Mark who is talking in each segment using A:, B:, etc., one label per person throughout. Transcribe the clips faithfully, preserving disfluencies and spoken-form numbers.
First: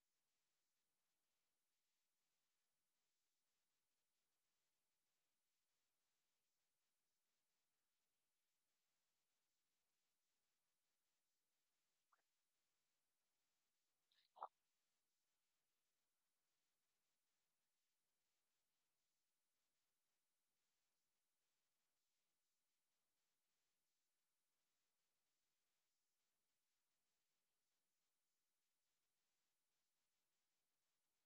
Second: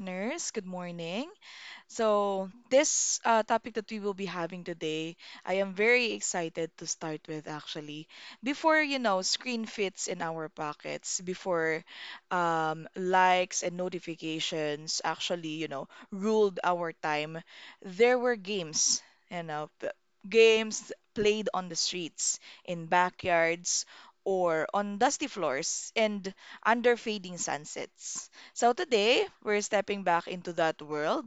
A: listeners. Good morning. So, this uh, Topic that we will be having today, I am very excited to start with actually. Before, you know, screen fits in our pockets, before um, likes and notifications actually, you know, ruled our time, there were games, you know, p- games played on the streets, in backyards, or on dusty floors and under fading sunsets. So today, we're stepping back into that world,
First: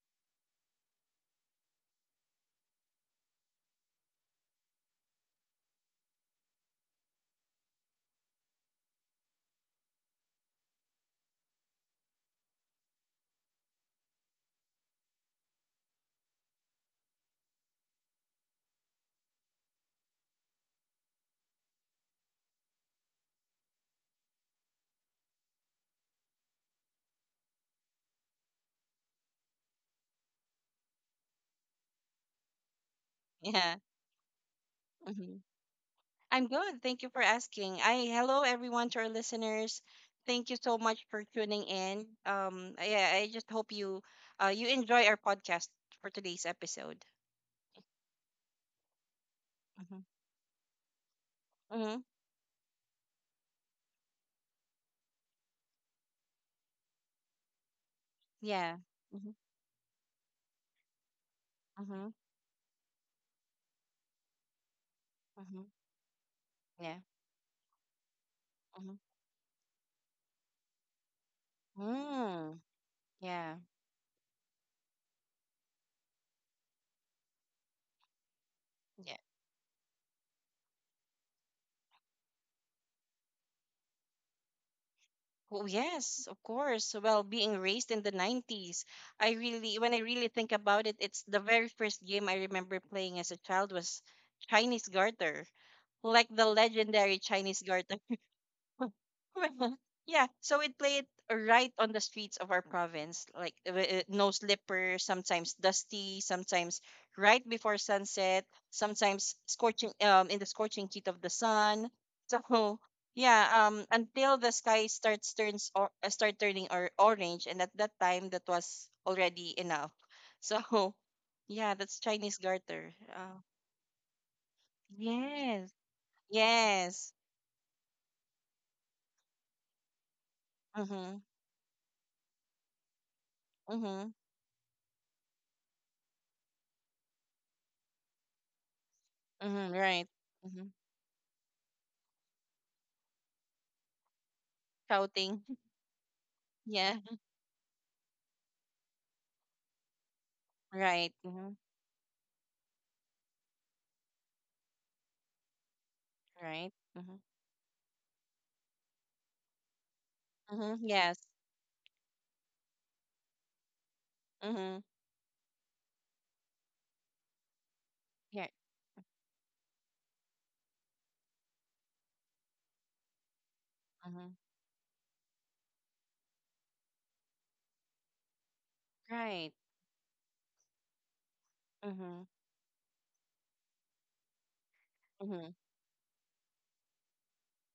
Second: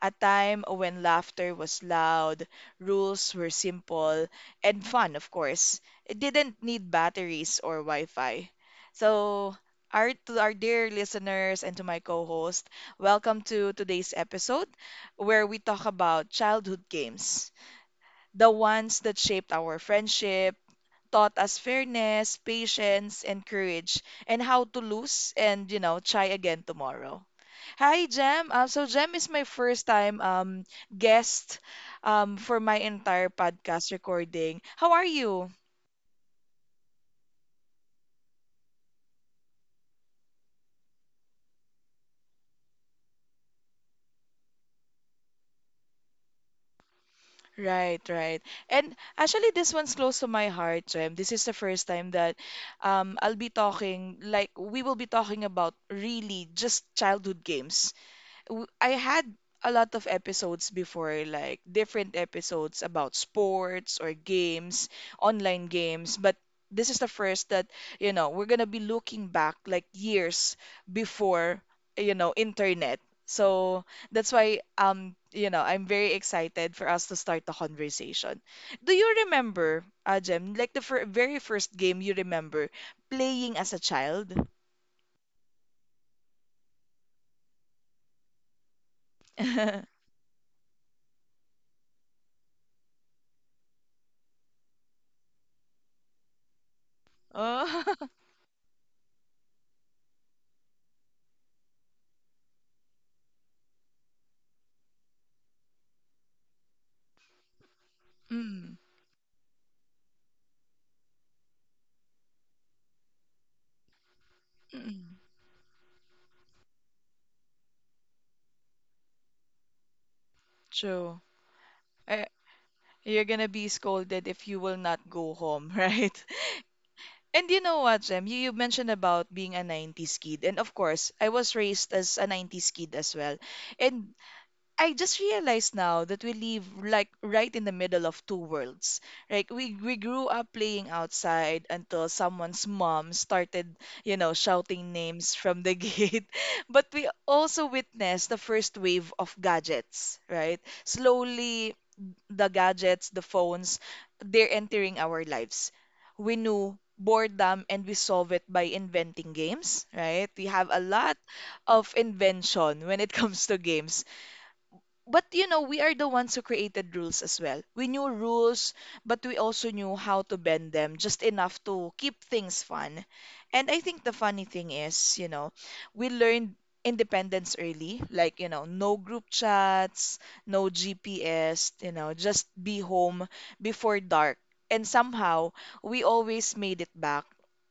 A: a time when laughter was loud, rules were simple, and fun, of course. It didn't need batteries or Wi-Fi. So, our, to our dear listeners and to my co-host, welcome to today's episode where we talk about childhood games, the ones that shaped our friendships, taught us fairness, patience, and courage, and how to lose and, you know, try again tomorrow. Hi, Jem. Uh, so Jem is my first time um guest um for my entire
B: Yeah.
A: podcast recording. How are
B: Hmm.
A: you?
B: I'm good. Thank you for asking. I Hello everyone to our listeners. Thank you so much for tuning in. Um, yeah, I just hope you uh you enjoy our podcast for today's episode.
A: Right, right. And actually, this one's
B: Mm-hmm.
A: close to my heart, Jem. This is the first
B: Mm-hmm.
A: time that um I'll be talking like we will be talking about really just childhood games. w-
B: Yeah.
A: I had
B: Mm-hmm.
A: a lot of episodes before, like
B: Mm-hmm.
A: different episodes about sports or games,
B: Mm-hmm.
A: online games, but this
B: Yeah.
A: is the first that, you know, we're gonna be
B: Mm-hmm.
A: looking back like years before, you know,
B: Mm.
A: internet.
B: Yeah.
A: So that's why um you know I'm very excited for us to start the conversation. Do
B: Yeah.
A: you remember, uh, Jem, like the fir very first game you remember playing as a child?
B: Oh yes, of course. Well, being raised in the nineties, I really when I really think about it, it's the very first game I remember playing as a child was Chinese Garter. Like the legendary Chinese
A: Oh,
B: garden. Yeah, so we'd play it right on the streets of our province, like uh, uh, no slipper, sometimes dusty, sometimes right before sunset,
A: mm,
B: sometimes scorching um in the scorching heat of the sun. So yeah, um until the sky
A: mm,
B: starts turns or uh, start turning or orange, and at that time that was already enough. So
A: true.
B: yeah, that's
A: Uh,
B: Chinese garter.
A: you're
B: Uh,
A: gonna be scolded if you will not go
B: yes.
A: home, right?
B: Yes.
A: And you know what, Jem? You, you mentioned about being a nineties kid. And of course,
B: Mm-hmm.
A: I was raised as a nineties kid as well. And I just realized now that we live like right in the middle of two worlds. Like
B: Mm-hmm,
A: we we
B: right.
A: grew up
B: Mm-hmm.
A: playing outside until someone's mom started, you know, shouting names
B: Shouting.
A: from the gate. But
B: Yeah.
A: we also witnessed the first wave of gadgets, right?
B: Right. Mm-hmm.
A: Slowly the gadgets, the phones, they're entering our lives. We
B: Right.
A: knew
B: Mm-hmm.
A: boredom and we solve it by inventing games, right? We have
B: Mm-hmm.
A: a
B: Yes.
A: lot of invention when it comes to games,
B: Mm-hmm.
A: but you know, we are the ones who created rules as well. We knew
B: Yeah.
A: rules, but we also knew how to bend them just enough to keep things fun. And I think the
B: Mm-hmm.
A: funny thing is, you know, we learned independence early, like, you know, no group
B: Right.
A: chats, no G P S, you know,
B: Mm-hmm.
A: just be home before dark. And
B: Mm-hmm.
A: somehow, we always made it back.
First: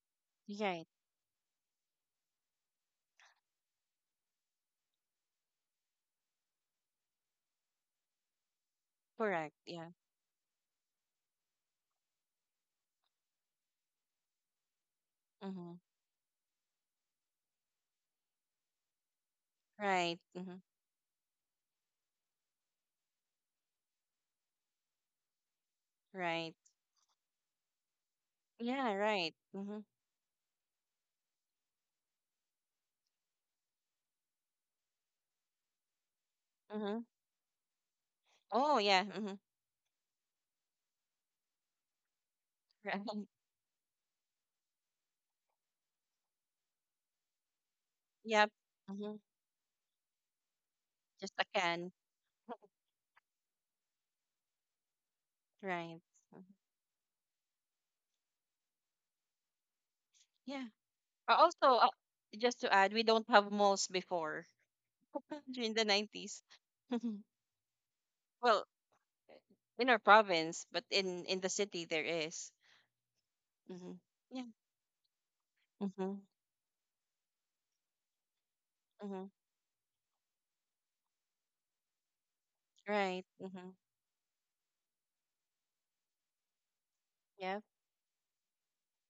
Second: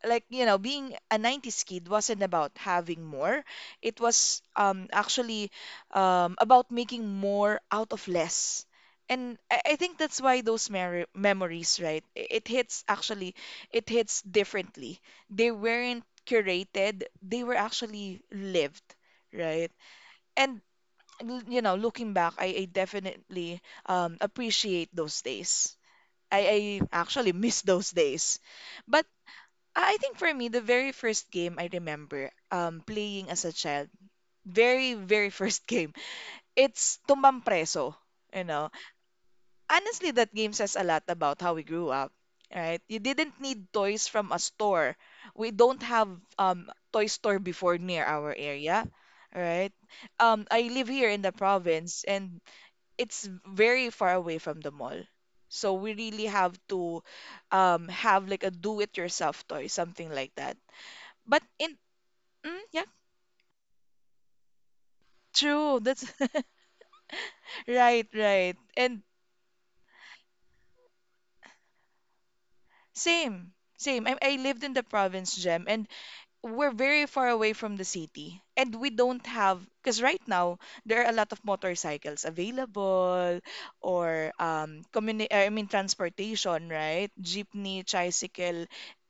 A: Like, you know,
B: Right.
A: being a nineties kid wasn't about having more. It was um actually um, about making more out of less. And
B: Correct.
A: I, I
B: Yeah.
A: think that's why those mer memories, right? i- It hits actually, it hits differently. They
B: Mm-hmm.
A: weren't curated, they were actually lived, right?
B: Right. Mm-hmm.
A: And l- you know, looking back, I, I definitely um, appreciate those days. I,
B: Right.
A: I actually miss those days.
B: Yeah.
A: But I
B: Right. Mm-hmm.
A: I think for me, the very first game I remember um, playing as a child, very, very first game, it's
B: Mm-hmm.
A: tumbang preso, you know.
B: Oh yeah. Mm-hmm.
A: Honestly, that game says a lot about how we grew up, right? You
B: Right.
A: didn't need toys from a store. We don't have um toy store before near our
B: Yep.
A: area,
B: Mm-hmm.
A: right? Um, I live here in
B: Just
A: the
B: a can.
A: province and it's very far away from the mall. So we
B: Right.
A: really have to um have like a do-it-yourself toy, something like that.
B: Yeah. Uh,
A: But
B: Also,
A: in
B: uh, just
A: mm,
B: to
A: yeah,
B: add, we don't have malls before during
A: true.
B: the
A: That's
B: nineties.
A: right, right.
B: Well,
A: And
B: in our province, but in in the city there is.
A: same,
B: Mm-hmm.
A: same. I, I
B: Yeah.
A: lived in the province, Gem, and
B: Mm-hmm.
A: we're very far away from the city. And we
B: Mm-hmm.
A: don't have, because right now there are a lot of motorcycles
B: Right.
A: available
B: Mm-hmm.
A: or um, communi- I mean, transportation, right?
B: Yeah.
A: Jeepney, tricycle,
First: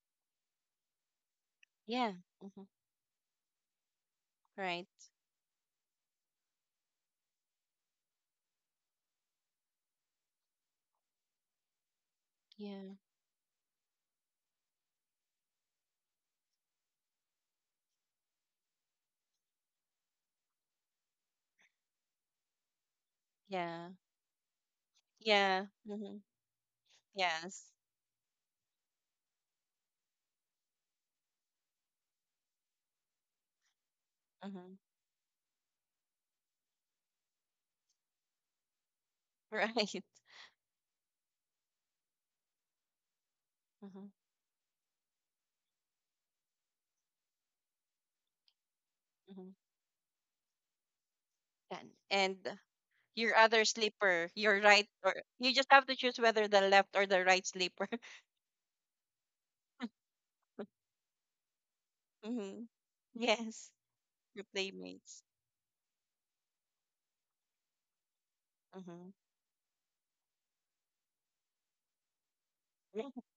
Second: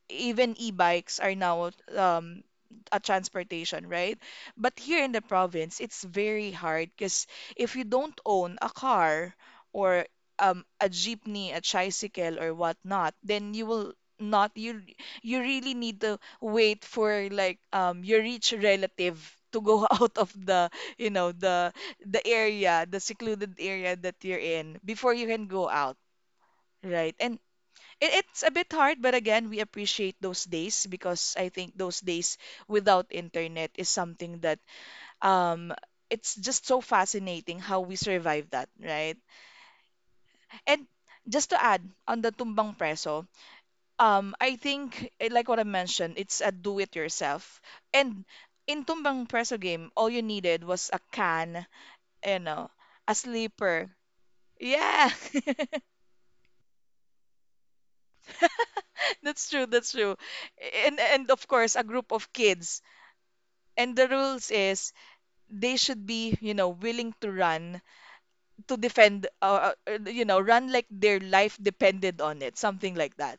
A: even e-bikes are now
B: Yeah.
A: um
B: Mm-hmm.
A: a transportation, right? But
B: Right.
A: here in the province, it's very hard because if you don't own a car or um a jeepney, a tricycle or
B: Yeah.
A: whatnot, then you will not you you really need to wait for like um your rich relative to go out of the you know the the area, the secluded
B: Yeah.
A: area that you're in before you can
B: Yeah.
A: go out,
B: Mm-hmm.
A: right? And
B: Yes.
A: it, it's a bit hard, but again, we appreciate those days because I think those days without internet is something that
B: Mm-hmm.
A: um it's just so fascinating how we survive that, right?
B: Right.
A: And just to add on the tumbang preso,
B: Mm-hmm.
A: um, I think eh, like what I mentioned, it's a do-it-yourself. And in tumbang
B: Mm-hmm.
A: preso game, all you needed was a can,
B: And,
A: you
B: and uh,
A: know, a
B: your other
A: sleeper.
B: sleeper, your right,
A: Yeah,
B: or you just have to choose whether the left or the right sleeper.
A: that's true. That's true, and and of course a group of
B: Mm-hmm.
A: kids.
B: Yes.
A: And the
B: Your
A: rules is
B: playmates.
A: they should be, you know, willing to run, to
B: Mm-hmm.
A: defend, uh, uh, uh, you know, run like their life depended on it, something like
B: Yeah.
A: that.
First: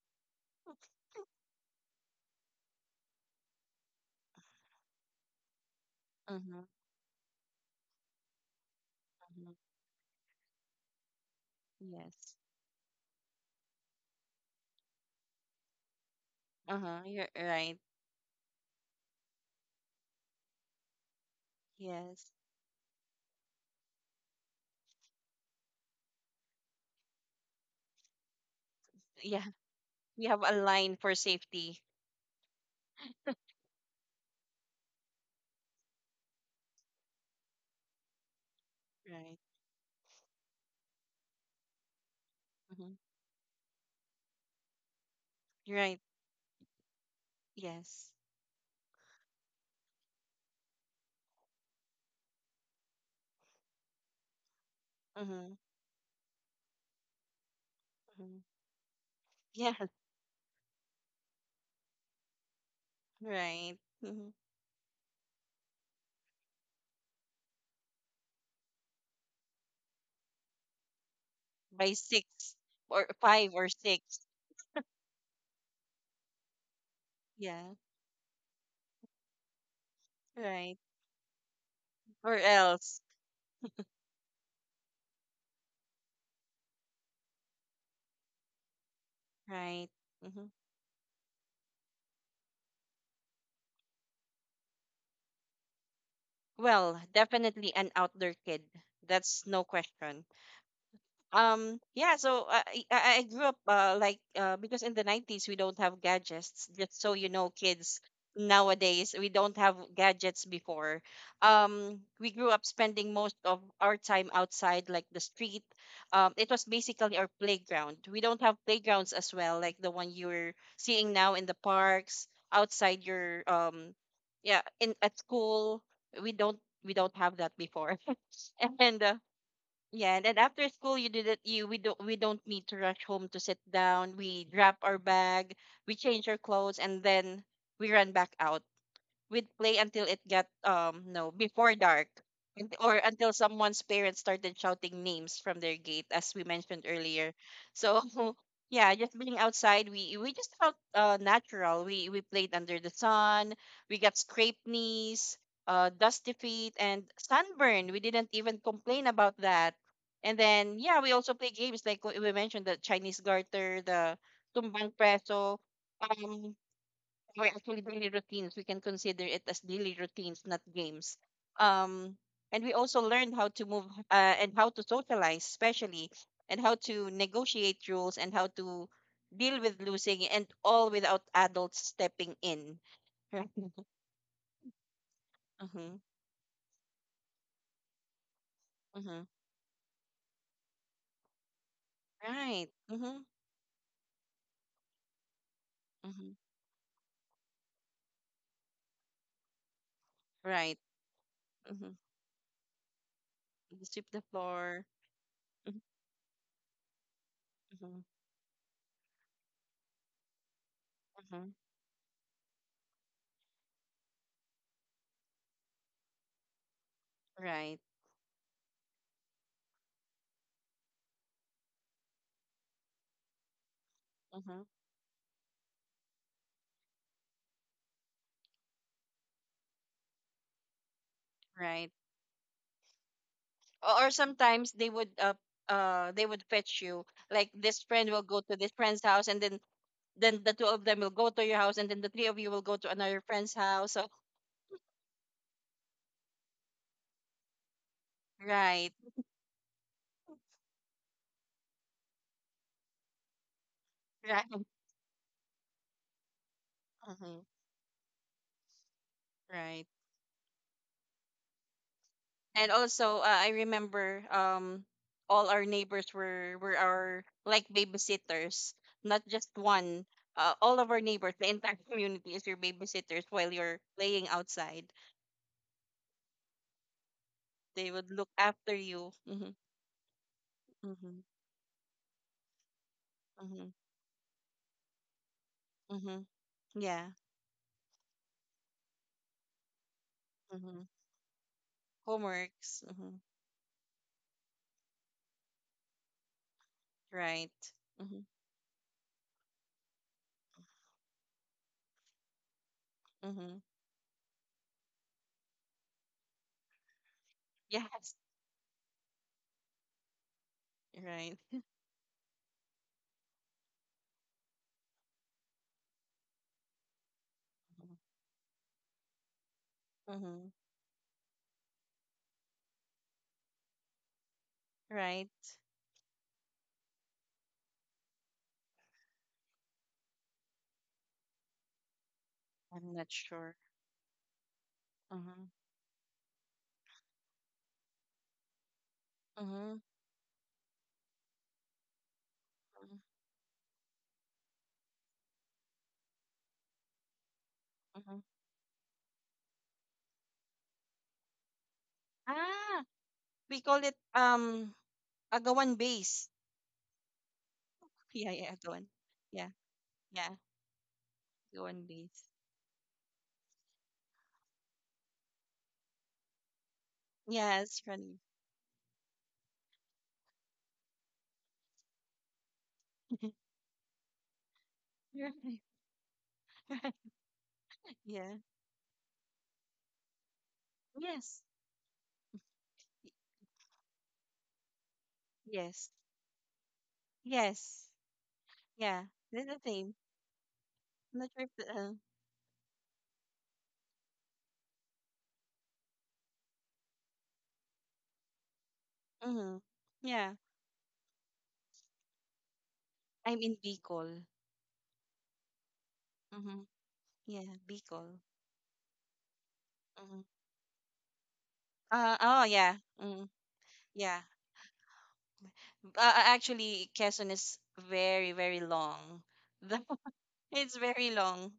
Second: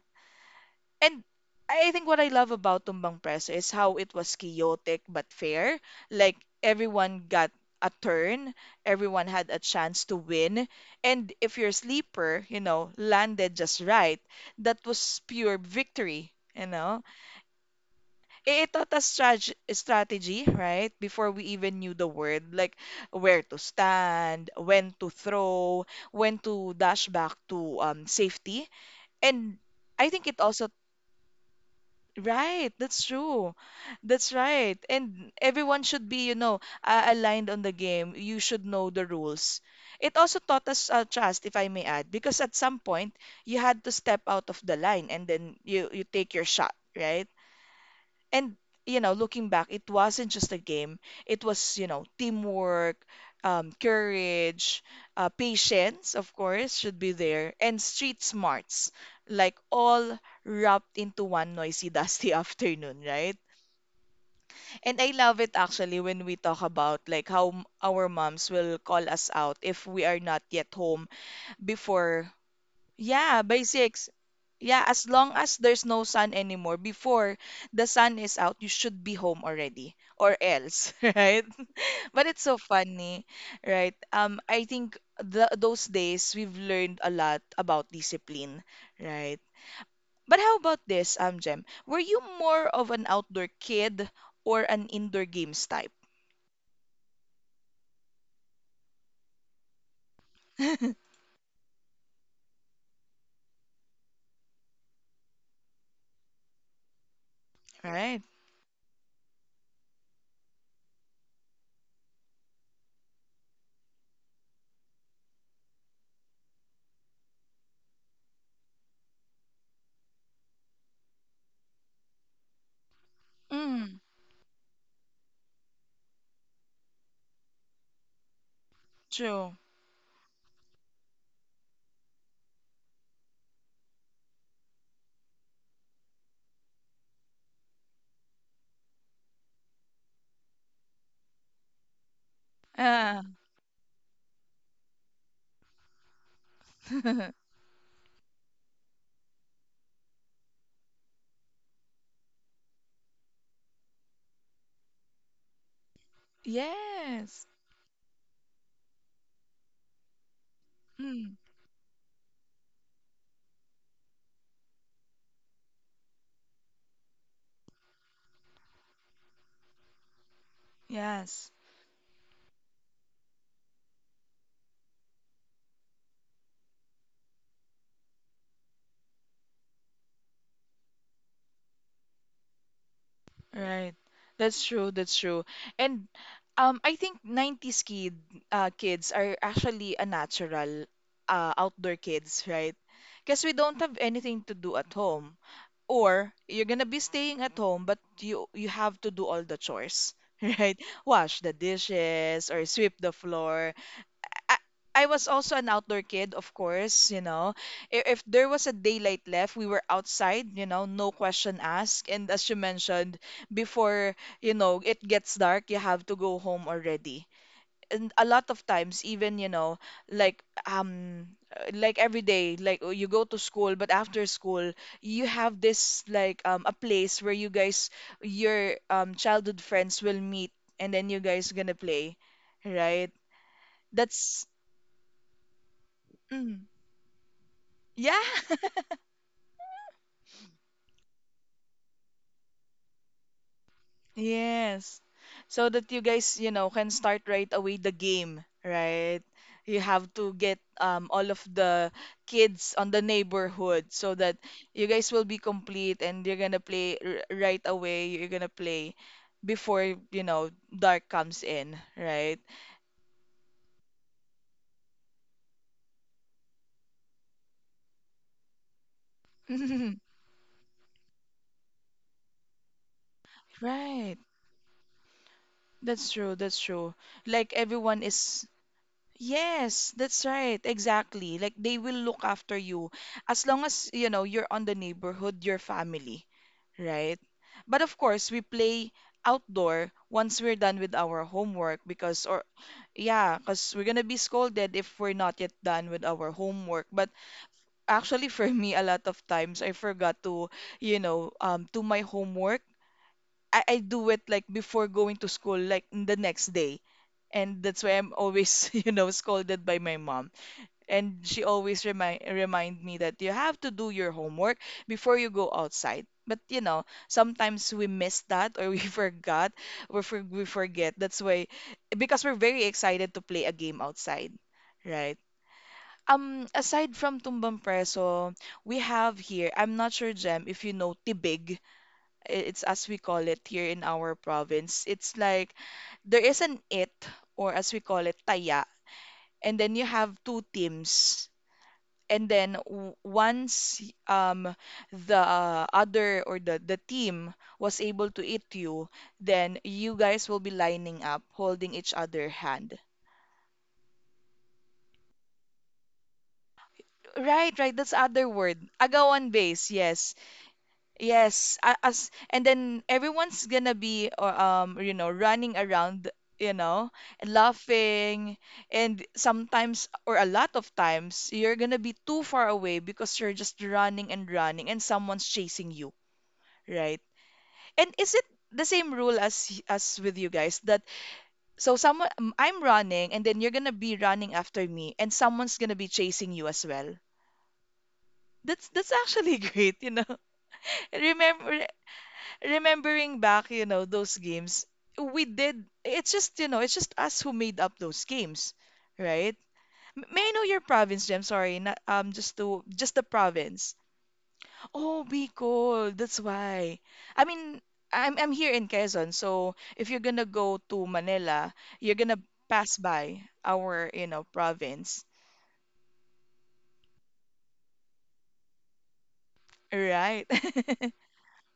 A: And I think what I love about Tumbang Preso is how it was chaotic but fair. Like
B: Mm-hmm.
A: everyone got a turn, everyone had
B: Mm-hmm.
A: a chance to win, and if your
B: Yes.
A: sleeper, you know, landed just right, that was pure victory, you
B: Uh huh.
A: know.
B: You're right.
A: It taught us strate- strategy, right? Before we even knew the
B: Yes.
A: word, like where to stand, when to throw, when to dash back to um, safety.
B: Yeah.
A: And I
B: We
A: think it
B: have a
A: also,
B: line for safety.
A: right, that's true. That's right. And everyone should be, you know, uh, aligned on the game. You should know the
B: Right.
A: rules. It also taught us uh, trust, if I may add, because at some
B: Hmm.
A: point you had to step out of the line and then you,
B: Right.
A: you take your shot, right?
B: Yes.
A: And you know, looking back, it wasn't just a game, it was you know teamwork, um, courage, uh,
B: Mm-hmm.
A: patience, of course, should be there, and street
B: Hmm.
A: smarts, like
B: Yeah.
A: all wrapped into one noisy dusty afternoon, right?
B: Right. Hmm.
A: And I love it actually when we talk about like how m- our moms will call us out if we are not yet home
B: By six
A: before,
B: or
A: yeah,
B: five
A: by
B: or
A: six,
B: six.
A: yeah, as long as there's no sun anymore, before
B: Yeah.
A: the sun is out, you should be home already or
B: Right.
A: else, right? But
B: Or
A: it's so
B: else.
A: funny, right? Um, I think the, those days we've learned a lot about discipline, right?
B: Right.
A: But
B: Hmm.
A: how about this, um, Jem? Were you more of an outdoor kid or an indoor games type?
B: Well, definitely an outdoor kid. That's no question. Um, yeah, so uh, I, I I grew up uh, like uh, because in the nineties we don't have gadgets. Just so you know, kids
A: Right?
B: nowadays we don't have gadgets before. Um, we grew up spending most of our time outside, like the street. Um, it was basically our playground. We don't have playgrounds as well, like the one you're seeing now in the parks, outside your um,
A: Mm,
B: yeah, in at school. We don't we don't have that before. And uh,
A: true.
B: yeah, and then after school, you do that. You we don't we don't need to rush home to sit down. We drop our bag, we change our clothes, and then we run back out. We'd play until it got, um no, before dark, and, or until
A: Ah.
B: someone's parents started shouting names from their gate, as we mentioned earlier. So yeah, just being outside, we we just felt uh natural. We we played under the sun, we got scraped knees, uh dusty feet, and
A: Yes.
B: sunburn. We didn't even complain about that. And then yeah, we also
A: Mm,
B: play games like we we mentioned, the Chinese garter, the tumbang preso, um or actually daily routines. We can consider it as daily routines, not games.
A: yes.
B: Um, and we also learned how to move, uh, and how to socialize, especially, and how to negotiate rules and how to deal with losing, and all without adults stepping in.
A: Right. That's true. That's true. And um, I think nineties kid, uh, kids are actually a natural uh, outdoor kids,
B: Right.
A: right?
B: Mm-hmm.
A: Because we don't have anything to do at home,
B: Mm-hmm. Right. Mm-hmm. Mm-hmm.
A: or you're gonna be staying at home, but you you have to do all the chores,
B: Right.
A: right? Wash the
B: Mm-hmm.
A: dishes or sweep the floor.
B: Sweep the
A: I,
B: floor.
A: I was also an
B: Mm-hmm.
A: outdoor kid, of course, you know.
B: Mm-hmm.
A: If, if there was a daylight left, we were outside, you know, no
B: Mm-hmm.
A: question asked. And as you mentioned, before, you know, it gets dark, you have to go home already.
B: Right.
A: And a lot of times, even, you know, like um uh, like every day, like oh, you go to school, but after
B: Mm-hmm.
A: school, you have this like um a place where you guys, your um childhood friends will meet and then you guys gonna
B: Right.
A: play, right?
B: or or
A: That's
B: sometimes they would uh, uh they would
A: mm.
B: fetch you, like this friend
A: Yeah.
B: will go to this friend's house, and then then the two of them will go to your house, and then the three of you will go to another friend's house, so
A: Yes. So that you guys, you know, can start right away the game,
B: right
A: right? You have to get um, all of the kids on the neighborhood so that
B: right
A: you guys will be complete and you're gonna play r
B: Mhm.
A: right away. You're gonna play before,
B: Right.
A: you know, dark comes in, right?
B: And also uh, I remember um all our neighbors were were our like babysitters, not just one. Uh, all of our neighbors, the entire community is your babysitters while you're
A: Right.
B: playing outside.
A: That's true. That's true. Like
B: They
A: everyone
B: would look
A: is,
B: after you. Hmm.
A: yes, that's right.
B: Hmm.
A: Exactly. Like they will look after you as
B: Hmm.
A: long as, you know, you're on the neighborhood, your
B: Hmm.
A: family,
B: Yeah.
A: right? But of course, we play outdoor once we're
B: Mm-hmm.
A: done with our homework, because or
B: Homeworks. Mm-hmm.
A: yeah, because we're gonna be scolded if we're not yet done with our homework. But
B: Right. Mm-hmm.
A: actually for me, a lot of times I forgot to, you know, um do my homework.
B: Mm-hmm.
A: I, I do it like before going to school, like the next day. And that's why I'm
B: Yes.
A: always, you know, scolded by my mom. And
B: Right.
A: she always remind remind me that you have to do your homework before you go outside. But you know, sometimes we
B: Mm-hmm.
A: miss that or we forgot or for, we
B: Mm-hmm.
A: forget. That's why, because we're very excited to play a game outside, right?
B: Right.
A: Um, aside from Tumbang Preso, we have here, I'm not sure, Jem, if you know Tibig. I- It's as
B: I'm
A: we
B: not
A: call it
B: sure.
A: here in our province. It's
B: Mm-hmm.
A: like there is an it, or as we call it, taya. And
B: Mm-hmm.
A: then you have two teams and then w- once um the other or the the team was able
B: Mm-hmm.
A: to eat you, then you guys will be lining up, holding each other hand.
B: Ah, we call it um agawan base.
A: Right, right. That's other
B: Yeah, yeah,
A: word.
B: agawan.
A: Agawan
B: Yeah,
A: base. Yes,
B: yeah,
A: yes. a-
B: agawan
A: As
B: base.
A: and then everyone's gonna be or um you know running around, you know, and
B: Yes, running.
A: laughing, and sometimes or a lot of times you're gonna be too far away because you're just running and running, and someone's
B: You're right.
A: chasing you. Right. And is it
B: Yeah.
A: the same rule as y- as with you guys that
B: Yes.
A: so someone um, I'm
B: Y-
A: running and then you're gonna be running after me and someone's gonna
B: Yes.
A: be chasing you as well?
B: Yes.
A: That's that's
B: Yeah.
A: actually
B: That's the
A: great, you
B: same.
A: know.
B: I'm not sure if
A: Remember
B: the, uh,
A: remembering back, you know, those games we did. It's just you know, it's just us who made up those games, right?
B: Mm-hmm.
A: M- May I
B: Yeah.
A: know your province, Jem? Sorry, not, um, just to just the
B: I'm in
A: province.
B: Bicol.
A: Oh, Bicol, that's
B: Mm-hmm.
A: why. I
B: Yeah,
A: mean, I'm
B: Bicol.
A: I'm here in Quezon, so if you're
B: Mm-hmm.
A: gonna go to Manila, you're
B: Uh,
A: gonna
B: oh, yeah.
A: pass by
B: Mm,
A: our, you
B: yeah.
A: know, province,
B: Uh, uh, actually, Quezon is very, very long. The-
A: right?
B: it's very long.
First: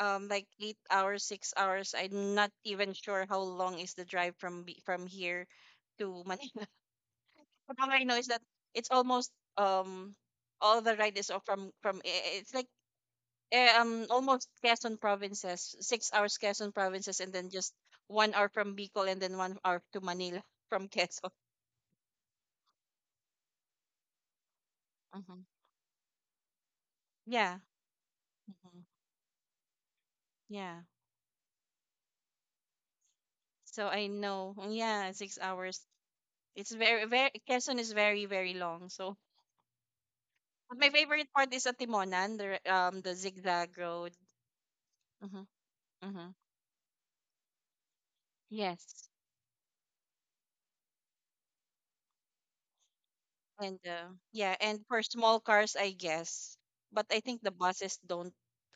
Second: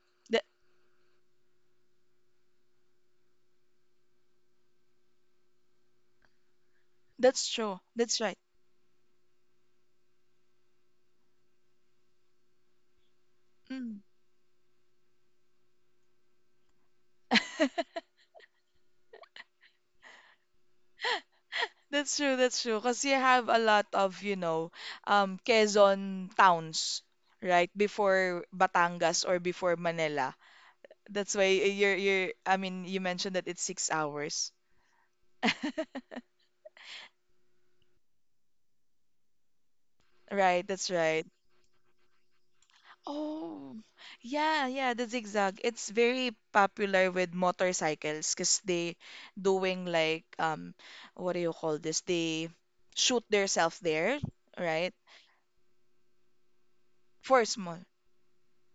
B: Um,
A: That
B: like eight hours, six hours. I'm not even sure how long is the drive from B- from here to Manila.
A: that's
B: But
A: true.
B: all I know
A: That's
B: is
A: right.
B: that it's almost um all the ride is o- from from i- it's like eh,
A: Mm.
B: um almost Quezon provinces, six hours Quezon provinces, and then just one hour from Bicol, and then one hour to Manila from Quezon.
A: That's true, that's true. Because you have a lot of, you know, um,
B: Mm-hmm.
A: Quezon towns,
B: Yeah.
A: right? Before
B: Hmm.
A: Batangas or before Manila.
B: Yeah.
A: That's why eh, you're, you're, I mean, you mentioned that it's
B: So
A: six
B: I know.
A: hours.
B: Yeah, six hours. It's very, very, Quezon is very, very long. So
A: Right,
B: but my
A: that's right.
B: favorite part is at Timonan, the, r- um, the zigzag
A: Oh,
B: road.
A: yeah, yeah, the
B: Mm-hmm.
A: zigzag. It's
B: Mm-hmm.
A: very popular with motorcycles because they
B: Yes.
A: doing like um what do you call this? They shoot
B: And
A: themselves
B: uh,
A: there,
B: yeah, and
A: right?
B: for small cars, I guess. But I think
A: For
B: the
A: small.
B: buses don't,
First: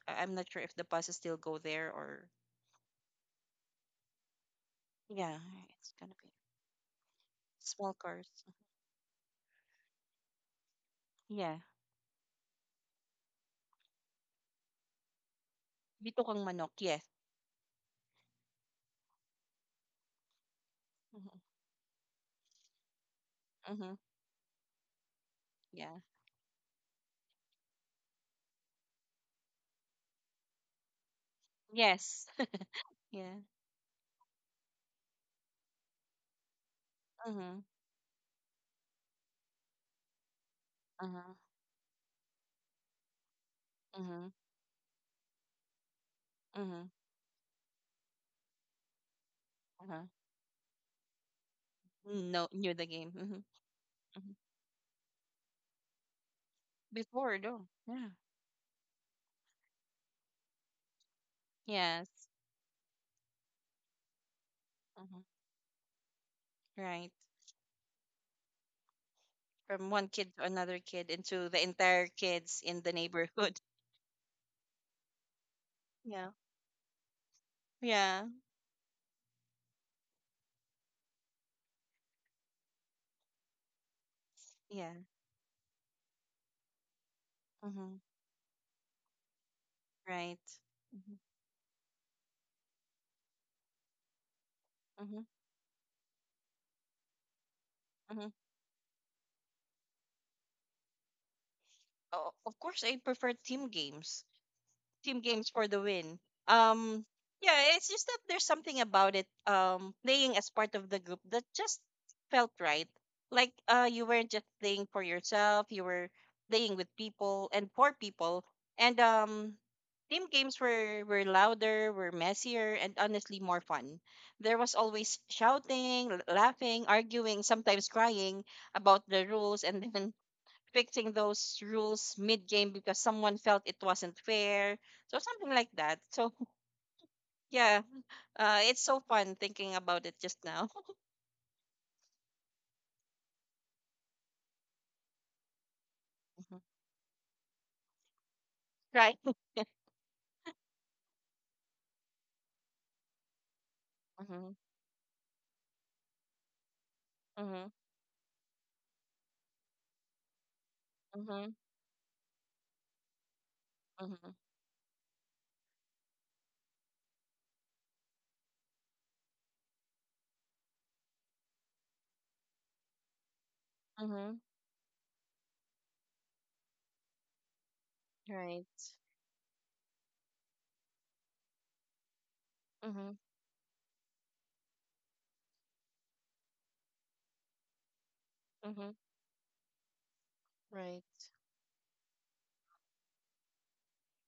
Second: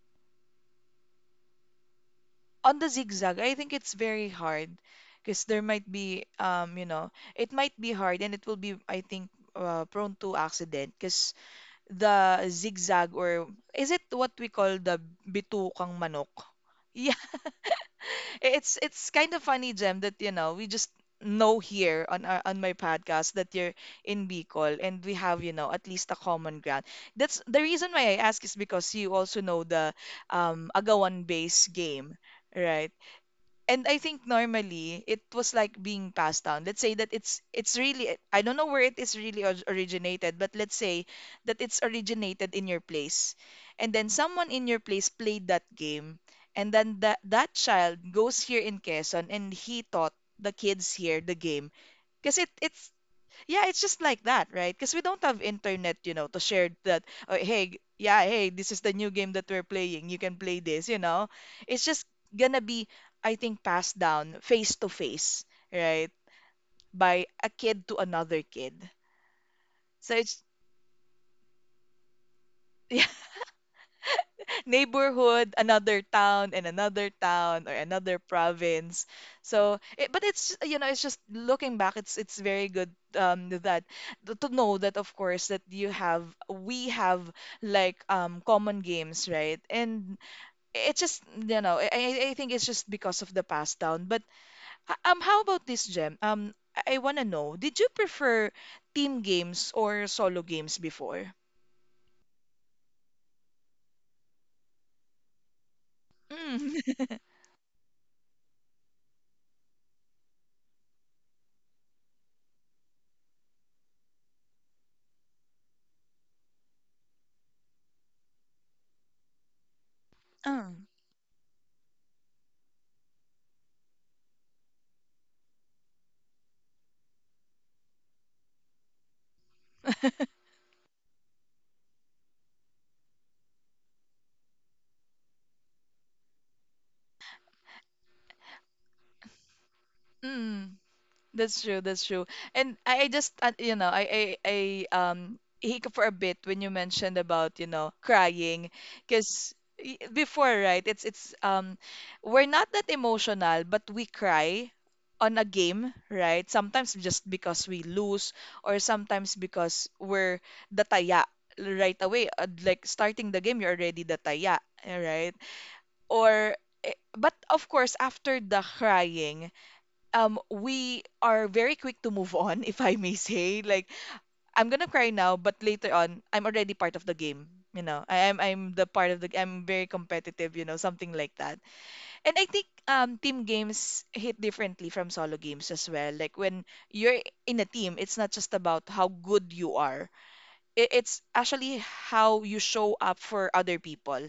B: I- I'm not sure if the buses still go there or,
A: On the zigzag, I think it's very hard
B: yeah,
A: because there might
B: it's gonna
A: be
B: be
A: um you know, it might be
B: small
A: hard
B: cars.
A: and it will be I think uh, prone to accident because
B: Yeah.
A: the zigzag or is it what we call the bitukang
B: Dito
A: manok?
B: kang manok. Yes.
A: it's it's kind of funny, Jem, that you know we just
B: Mm-hmm.
A: know here on our, on my podcast that you're
B: Mm-hmm.
A: in Bicol and we have you know at
B: Yeah.
A: least a common ground. That's the reason why I ask is because you also know the um Agawan base game,
B: Yes.
A: right?
B: Yeah.
A: And I think normally it was like being passed down. Let's say that it's
B: Mm-hmm.
A: it's really I don't know where it is really or- originated, but let's say
B: Mm-hmm.
A: that it's originated in your place, and then
B: Mm-hmm.
A: someone in your place played that game, and
B: Mm-hmm.
A: then that that child goes here in Quezon and he
B: Uh-huh.
A: taught the kids here the game because
B: No,
A: it
B: knew the
A: it's
B: game. Mm-hmm.
A: yeah, it's just like
B: Mm-hmm.
A: that, right? Because we don't have internet, you know, to share that. Oh,
B: Before, though.
A: hey, g-
B: Yeah.
A: yeah, hey, this is the new game that we're playing. You can play this, you know. It's just
B: Yes.
A: gonna be, I think, passed down face to
B: Mm-hmm.
A: face, right,
B: Right.
A: by a kid to another kid.
B: From one
A: So
B: kid
A: it's
B: to another kid into the entire kids in the
A: yeah.
B: neighborhood.
A: Neighborhood, another
B: Yeah.
A: town, and another town or another
B: Yeah.
A: province. So, it, but it's you know, it's just looking back, it's it's very good um that to, to know
B: Yeah.
A: that of course that you have we have
B: Mm-hmm.
A: like um common games, right? And
B: Right.
A: it's
B: Mm-hmm.
A: just you know, I I I think it's just because of the past down. But uh, um,
B: Mm-hmm.
A: how about this, Gem? Um, I want to know, did you
B: Mm-hmm.
A: prefer team games or solo games before?
B: Oh, of course, I prefer team games. Team games for the win.
A: Mm.
B: Um, yeah, it's just that there's something about it, um, playing as part of the group that just felt right. Like uh, you weren't just playing for yourself; you were playing with people and for people. And um, team games
A: Uh,
B: were were louder, were messier, and honestly more fun. There was always shouting, l- laughing, arguing, sometimes crying about the rules, and then fixing those rules mid game because someone felt it wasn't fair. So something like that. So yeah, uh, it's so fun thinking about it just now.
A: That's true. That's true. And I I just uh, you know I I, I um hiccup for a bit
B: Mhm.
A: when you mentioned about you know crying
B: Right.
A: because before right it's it's um we're not that emotional but we
B: Mm-hmm.
A: cry on a game right sometimes just because
B: Mm-hmm.
A: we lose or sometimes because we're the taya
B: Mm-hmm.
A: right away, uh, like starting the game you're already the
B: Mm-hmm.
A: taya, right, or eh, but of course after the crying, um we are very quick to move on if I may say, like
B: Mm-hmm.
A: I'm gonna cry now but later on I'm already part of the game, you know I, am
B: Right.
A: I'm the part of the I'm very competitive, you know something like that. And I think
B: Mm-hmm.
A: um team games hit differently from solo games as well, like when you're in a team it's not just about
B: Mm-hmm.
A: how good you are, it, it's
B: Right.
A: actually how you show up for other people.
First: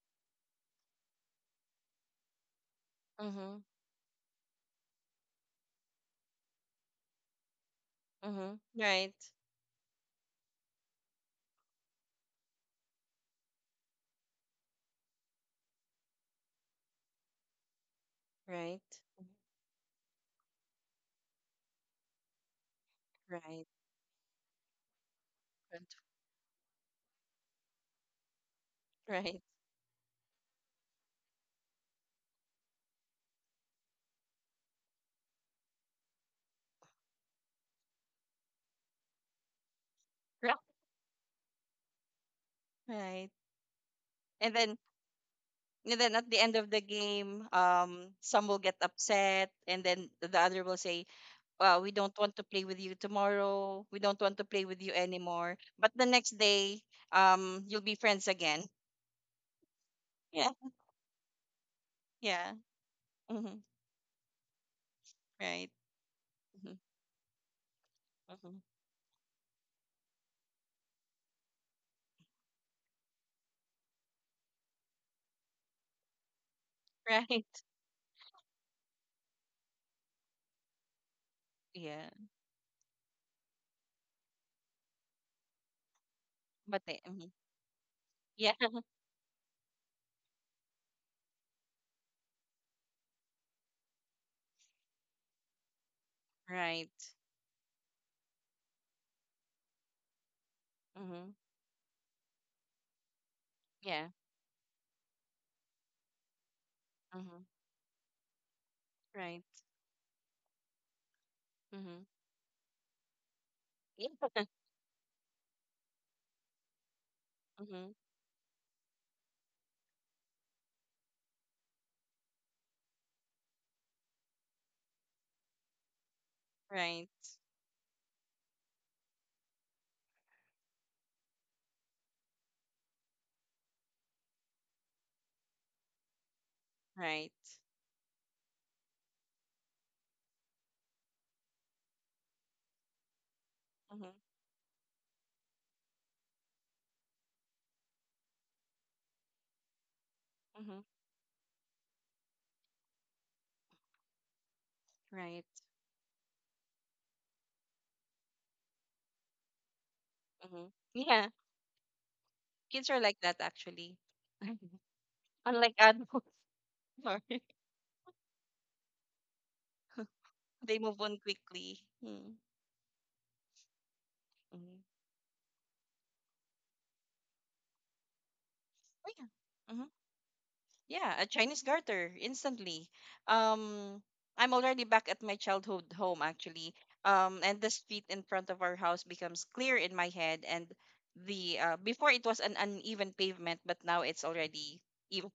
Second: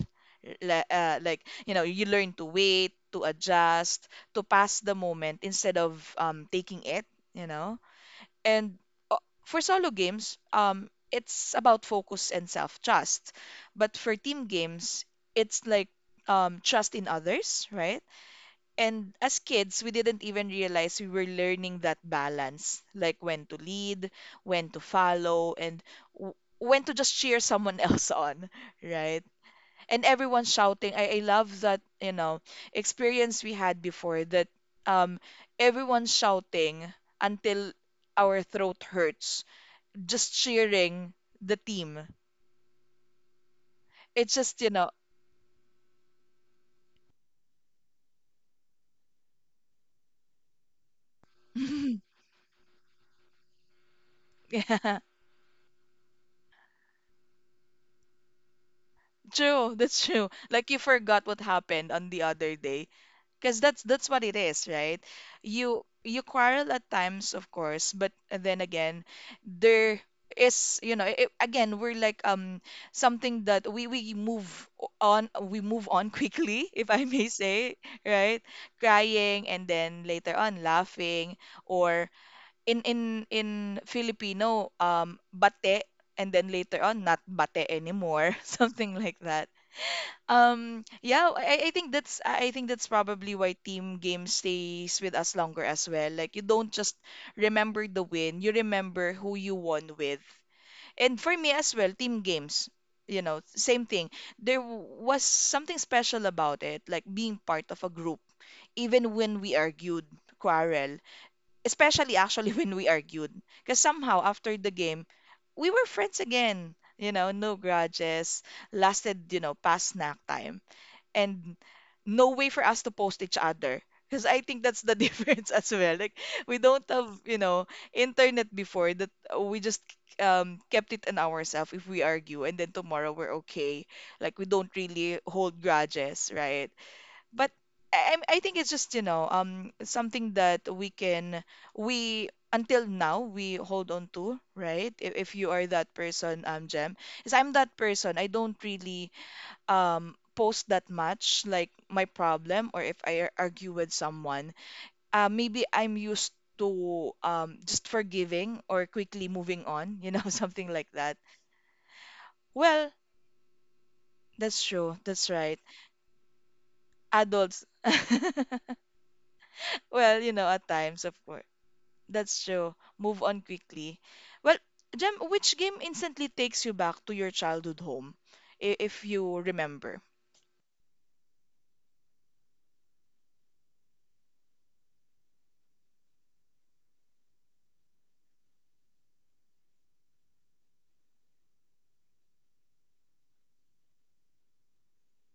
A: Li- uh, like, you know, you learn to wait, to
B: Mm-hmm.
A: adjust, to pass the moment instead of um, taking it, you know.
B: Mm-hmm.
A: And
B: Right.
A: uh, for solo games, um, it's about focus and self-trust. But for team games, it's like um, trust in others, right?
B: Right.
A: And as kids, we didn't even realize we were learning that balance, like when to
B: Right.
A: lead, when to follow, and
B: Right.
A: w- when to just cheer someone else on, right?
B: Right.
A: And everyone shouting. I, I love that, you know, experience we had before that um everyone shouting until our throat hurts, just
B: Right.
A: cheering the team.
B: Right.
A: It's
B: And
A: just, you
B: then
A: know,
B: and then at the end of the game, um, some will get upset, and then the other will say, uh, we don't want to play with you tomorrow. We don't want to play with you
A: yeah,
B: anymore. But the next day, um, you'll be friends again.
A: true, that's true.
B: Yeah,
A: Like you forgot what happened on the
B: yeah,
A: other day
B: mm-hmm.
A: because that's that's what it is, right?
B: Right,
A: you you quarrel
B: mm-hmm.
A: at times of course, but then
B: Hmm.
A: again there is you know it, again we're like um something that we we move o- on we move on quickly if I may
B: Right,
A: say, right, crying and then later on laughing, or
B: yeah.
A: in in in Filipino um bate, and then later
B: But they,
A: on not
B: mhm.
A: bate anymore
B: Yeah,
A: something like that. um, yeah, I, I think that's I I think that's probably why team game stays with us longer as well. Like you don't
B: right,
A: just remember the win, you remember who you won with. And
B: mm-hmm.
A: for me as well, team games, you know, same
B: Yeah,
A: thing. There w- was something special about it, like being
B: mm-hmm.
A: part of a group, even when
B: Right,
A: we argued, quarrel,
B: mm-hmm.
A: especially actually when we argued, because
B: Yeah,
A: somehow after the game, we were friends again. You know, no
B: mm-hmm.
A: grudges lasted, you know, past snack time, and no way for us to post each other. Because I think that's the difference as well. Like we don't
B: Right,
A: have, you know, internet before that uh, we just um kept it in ourselves if we argue and then tomorrow we're okay. Like we don't really hold grudges, right?
B: right,
A: But I, I'm- I think it's just, you know, um something that we can we until now we hold on
B: mm-hmm.
A: to, right? If, if you are that person, um, Jem, is I'm that person. I don't really um post
B: Hmm.
A: that much like my problem, or if I ar- argue with someone, uh,
B: Right,
A: maybe I'm used to um just forgiving or quickly moving on, you know,
B: mm-hmm.
A: something like that.
B: Yeah. Kids
A: Well,
B: are like that actually.
A: that's true, that's right.
B: Unlike adults, sorry,
A: Adults well you know at
B: they move
A: times of
B: on
A: course,
B: quickly. Mm-hmm.
A: that's true, move on quickly. Well,
B: Mm-hmm.
A: Jem, which game instantly takes you back to your childhood home, i- if
B: Oh, yeah.
A: you
B: Hmm.
A: remember?
B: Yeah, a Chinese garter instantly. Um, I'm already back at my childhood home actually. Um, and the street in front of our house becomes clear in my head. And the uh, before it was an uneven pavement, but now it's already even.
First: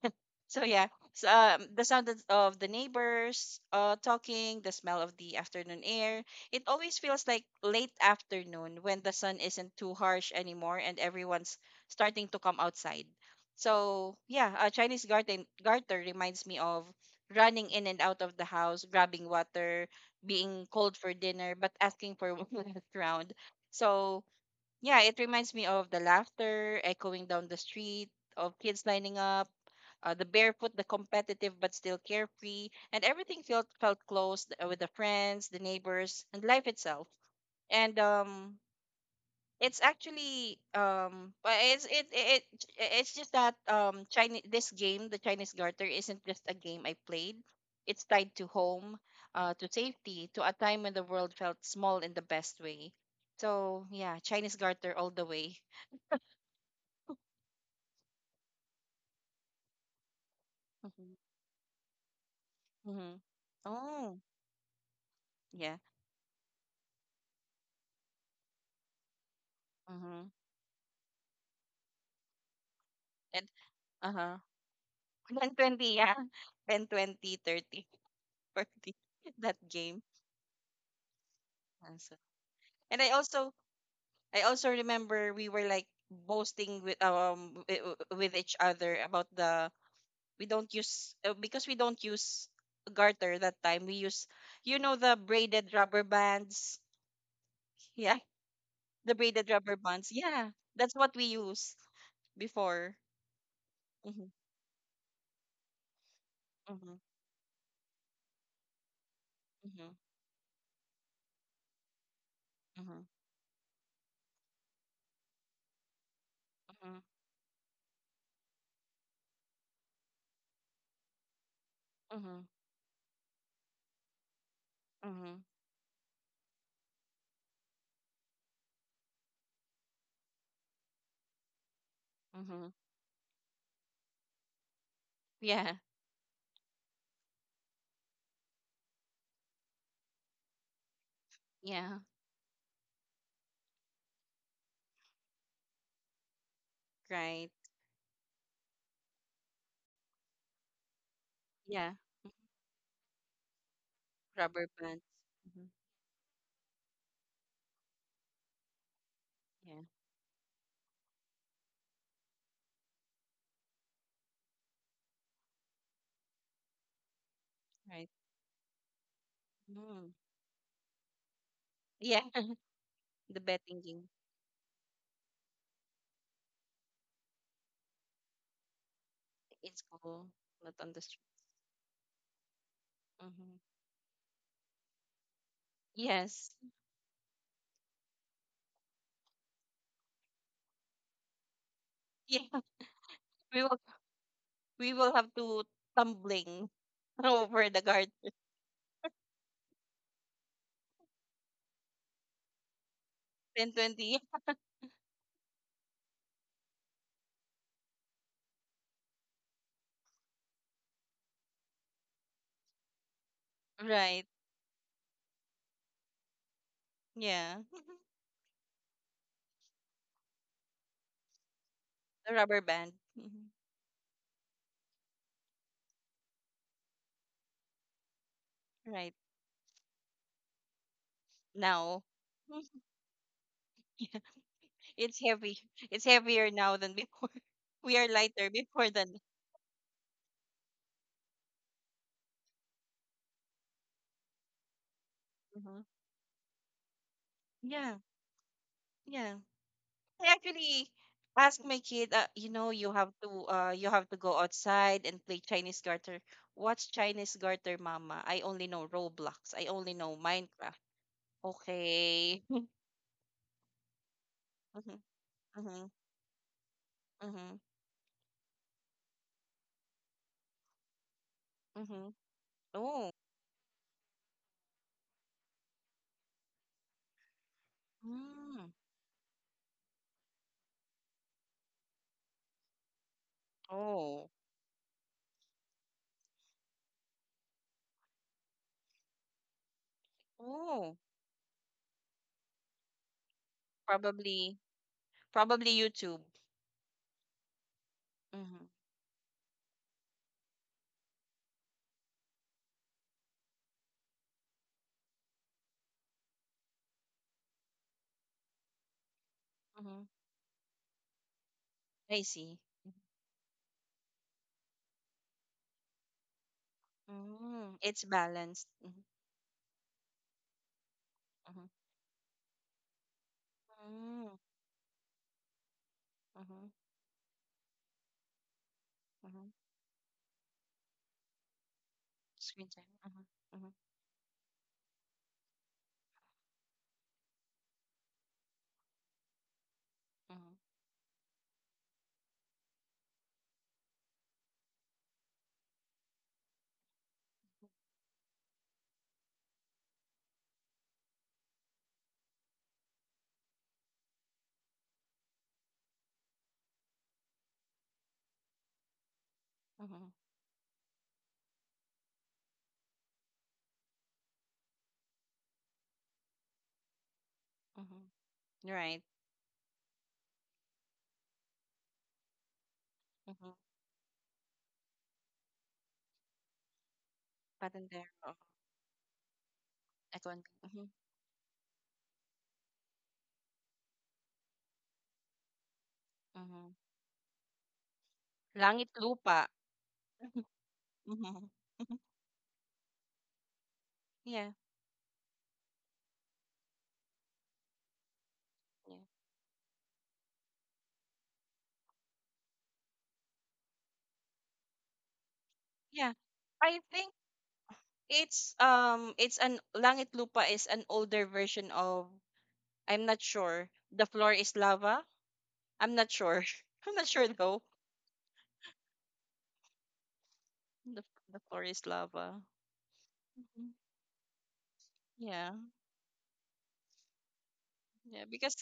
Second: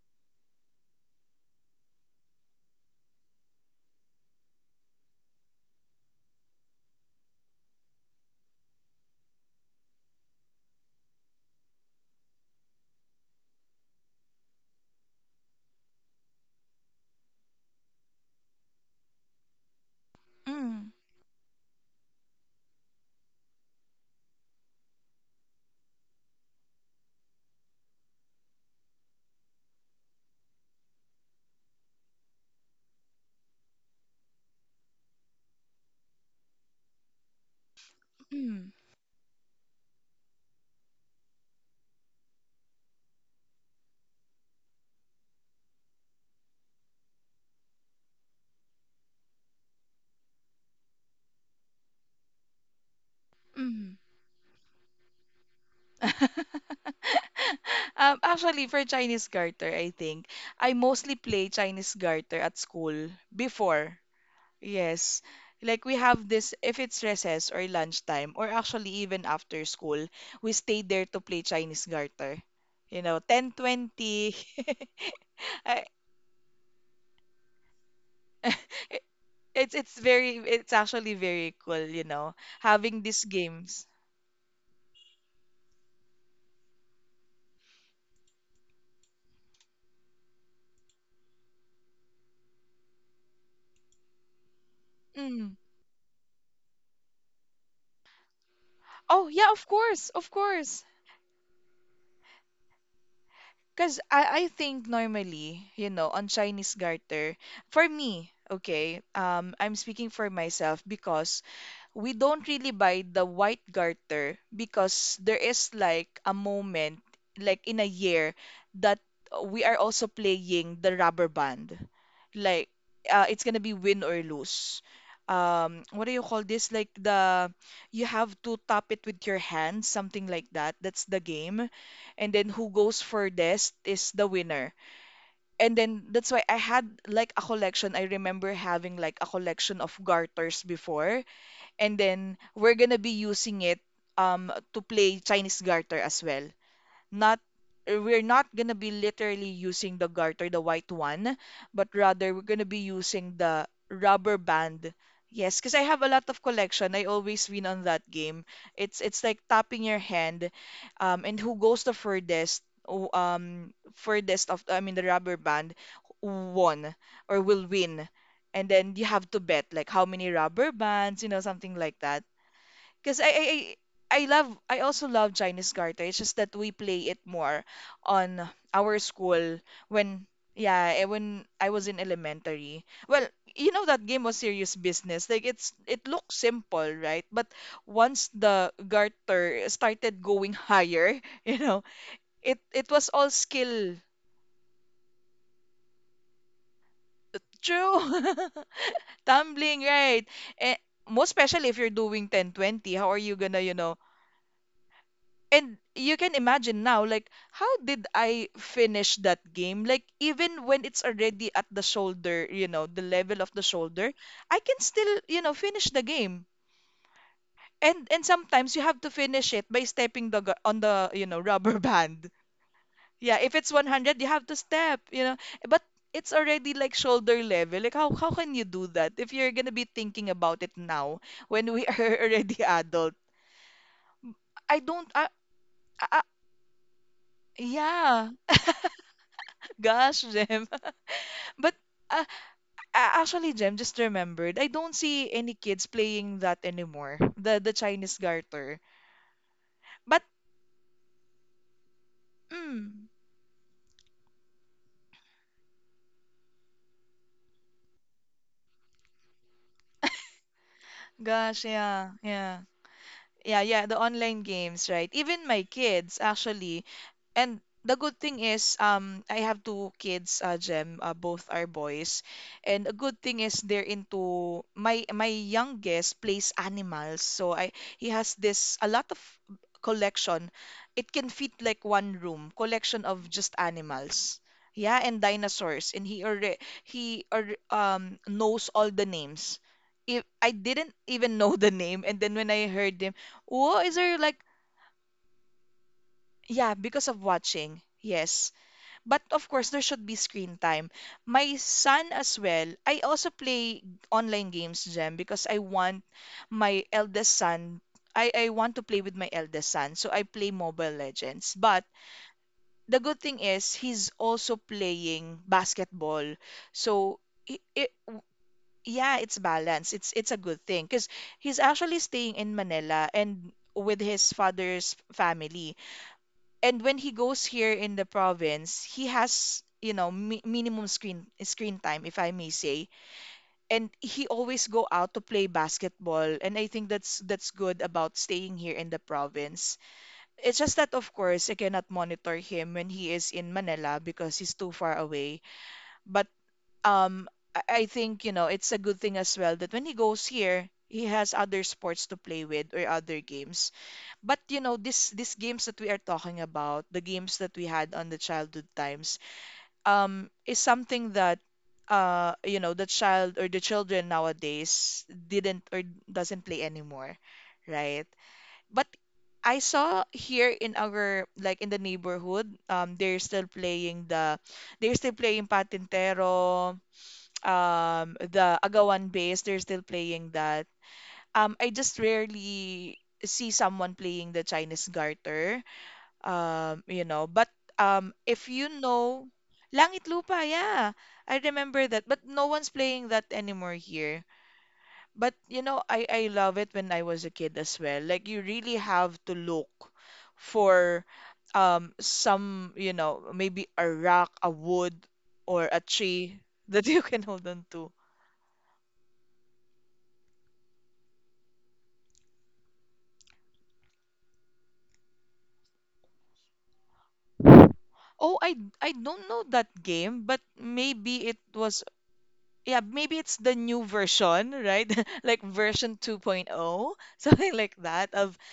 B: So yeah, so, um, the sound of of the neighbors uh, talking, the smell of the afternoon air. It always feels like late afternoon when the sun isn't too harsh anymore and everyone's starting to come outside. So yeah, a Chinese garden garter reminds me of running in and out of the house, grabbing water, being
A: Mm,
B: cold for dinner, but asking for one last round. So yeah, it reminds me of the laughter echoing down the street, of kids lining up, uh, the barefoot, the competitive but still carefree, and everything felt felt close, uh, with the friends, the neighbors, and life itself. And um,
A: mm,
B: it's actually um, but it's it, it it it's just that um, Chinese this game, the Chinese Garter, isn't just a game I played. It's tied to home, uh, to safety, to a time when the world felt small in the best way. So
A: mm.
B: yeah, Chinese Garter all the way.
A: Um, actually, for Chinese garter, I think I mostly play Chinese garter at
B: Hmm.
A: school
B: Hmm.
A: before.
B: Oh
A: Yes.
B: yeah.
A: Like we have this if it's recess or lunchtime, or actually even after school,
B: Hmm.
A: we stay there to play Chinese garter. You know,
B: And uh huh.
A: ten twenty. I-
B: one twenty, yeah. ten, twenty, thirty, forty, that
A: it's
B: game.
A: it's very it's actually very cool,
B: And
A: you
B: so-
A: know,
B: and
A: having
B: I
A: these
B: also
A: games.
B: I also remember we were like boasting with um wi- wi- with each other about the we don't use uh, because we don't use garter that time. We use you know the
A: Mm.
B: braided rubber bands. Yeah, the
A: Oh,
B: braided
A: yeah, of
B: rubber
A: course.
B: bands.
A: Of
B: Yeah,
A: course.
B: that's what we use before.
A: Because I,
B: Mhm.
A: I think normally, you know, on Chinese
B: Mhm.
A: garter, for me, okay, um, I'm
B: Mhm.
A: speaking for myself because we don't really
B: Mhm.
A: buy the white garter because there is like a
B: Mhm.
A: moment, like in a year, that we are also playing the rubber band.
B: Mhm.
A: Like uh, it's gonna be win or lose.
B: Mhm.
A: Um, what do you call this? Like the you have to tap it with your hands, something like that. That's the game. And then
B: Mhm.
A: who goes furthest is the winner.
B: Yeah.
A: And then that's why I had like a collection. I remember having like a collection of garters before
B: Yeah.
A: and then we're gonna be using it um to play Chinese garter as well. Not
B: Right.
A: uh, we're not gonna be literally using the garter, the white one,
B: Yeah.
A: but rather we're gonna be using the rubber
B: Rubber bands.
A: band.
B: Mhm.
A: Yes, because I have a lot of collection. I always win on that game. It's it's like
B: Yeah,
A: tapping your hand, um, and who goes the furthest, o- um, furthest of I mean the rubber band, won or will
B: right.
A: win. And then you have to bet like
B: Mm.
A: how many rubber bands, you know, something like
B: Yeah,
A: that. Because I,
B: the
A: I I
B: betting game
A: I love I also love Chinese garter. It's just that we play it more on our
B: in
A: school
B: school,
A: when
B: not on the
A: yeah eh,
B: street.
A: when I was in elementary. Well,
B: Hmm.
A: you know that game was serious business. Like it's it looks
B: Yes.
A: simple, right? But once the garter started going higher, you know,
B: Yeah,
A: it it was all
B: we will
A: skill.
B: we will have to tumbling over the guard.
A: True, tumbling, right? Eh, most especially if you're doing ten twenty, how are you gonna
B: ten
A: you know.
B: twenty.
A: And you can imagine now, like, how did I finish that game? Like, even when it's already at the shoulder, you know, the level of the shoulder,
B: Right.
A: I can still, you know, finish the game.
B: Yeah.
A: And and sometimes you have to finish it by stepping the gu- on the, you know, rubber
B: The
A: band.
B: rubber band. Mhm.
A: Yeah, if it's one hundred, you have to step, you know. But it's already like shoulder level. Like, how how can you do
B: Right.
A: that if you're gonna be thinking about it now when we
B: Now.
A: are already adult?
B: Yeah.
A: I don't.
B: It's
A: I,
B: heavy. It's
A: I, I
B: heavier now than before. We are
A: yeah.
B: lighter before than.
A: Gosh, Jem. But uh, a- Actually, Jem, just remembered, I don't see any
B: Mhm.
A: kids playing that anymore. The the
B: Yeah.
A: Chinese garter.
B: Yeah. I
A: But
B: actually asked my kid, uh, you know, you have
A: mm,
B: to uh you have to go outside and play Chinese garter. What's Chinese garter, mama? I only know Roblox. I only know Minecraft.
A: Gosh, yeah,
B: Okay.
A: yeah. Yeah, yeah, the online games,
B: Mm-hmm,
A: right? Even my
B: mm-hmm,
A: kids, actually.
B: mm-hmm,
A: And the good thing is, um, I have two kids, uh, Jem, uh, both are
B: mm-hmm.
A: boys. And a
B: Oh.
A: good thing is they're into my my youngest plays animals. So I He has
B: Mm.
A: this a lot of collection. It can fit like one room, collection of just
B: Oh.
A: animals. Yeah, and dinosaurs. And he already he alre- um knows all the names. If I
B: Oh.
A: didn't even know the name, and then when I heard him, oh, is there like
B: Probably probably YouTube.
A: yeah, because of watching. Yes.
B: Mm-hmm,
A: But of course, there should be screen time. My son as well, I also play online games, Jem, because I want my eldest son, I, I want to play with my eldest
B: mm-hmm.
A: son. So I play Mobile Legends. But
B: I see.
A: the good thing is, he's also playing basketball. So it,
B: Mm.
A: it
B: It's
A: w-
B: balanced. Mm-hmm,
A: yeah, it's balanced. It's it's a good thing because he's
B: mm-hmm.
A: actually staying in Manila and with
B: Mm,
A: his father's family,
B: mhm,
A: and when he goes here in the province, he
B: mhm.
A: has, you know, mi- minimum screen screen time, if I may
B: Screen time.
A: say,
B: Mhm, mhm,
A: and he always go out to play basketball. And I think that's that's good about staying here in the province.
B: mhm,
A: It's just that of course I cannot monitor him when he is in Manila because he's too far away. But um, I I think, you know, it's a good thing as well that when he goes here, he has other sports to play with or other games. But you know, this these games that we are talking about, the games that we had on the childhood times,
B: mhm,
A: um, is something that uh, you know, the child or the children nowadays didn't or doesn't play anymore,
B: mhm.
A: right? But
B: Right.
A: I saw here in our, like, in the neighborhood, um, they're
B: Mhm.
A: still playing the they're still playing Patintero,
B: Patintero,
A: um,
B: oo.
A: the Agawan base, they're still playing
B: Iconic.
A: that.
B: Mhm,
A: Um, I just rarely see someone playing the Chinese garter
B: mhm.
A: um, you know, but um, if you
B: Langit
A: know,
B: lupa.
A: Langit
B: Mhm.
A: Lupa, yeah, I
B: Mhm.
A: remember that, but no one's playing that anymore here.
B: Yeah,
A: But you know, I I love it when I was a kid as well, like you really
B: yeah.
A: have to look for um, some, you know, maybe a rock, a wood, or a
B: Yeah.
A: tree
B: I
A: that you
B: think
A: can hold on to.
B: it's um it's an Langit Lupa is an older version of I'm not sure. The floor is lava. I'm not sure. I'm not sure though.
A: Oh, I I don't know that game, but
B: The
A: maybe
B: the
A: it
B: floor is
A: was
B: lava.
A: yeah, maybe it's the
B: Mhm.
A: new version, right? Like
B: Yeah.
A: version 2.0, something like that
B: Yeah,
A: of
B: because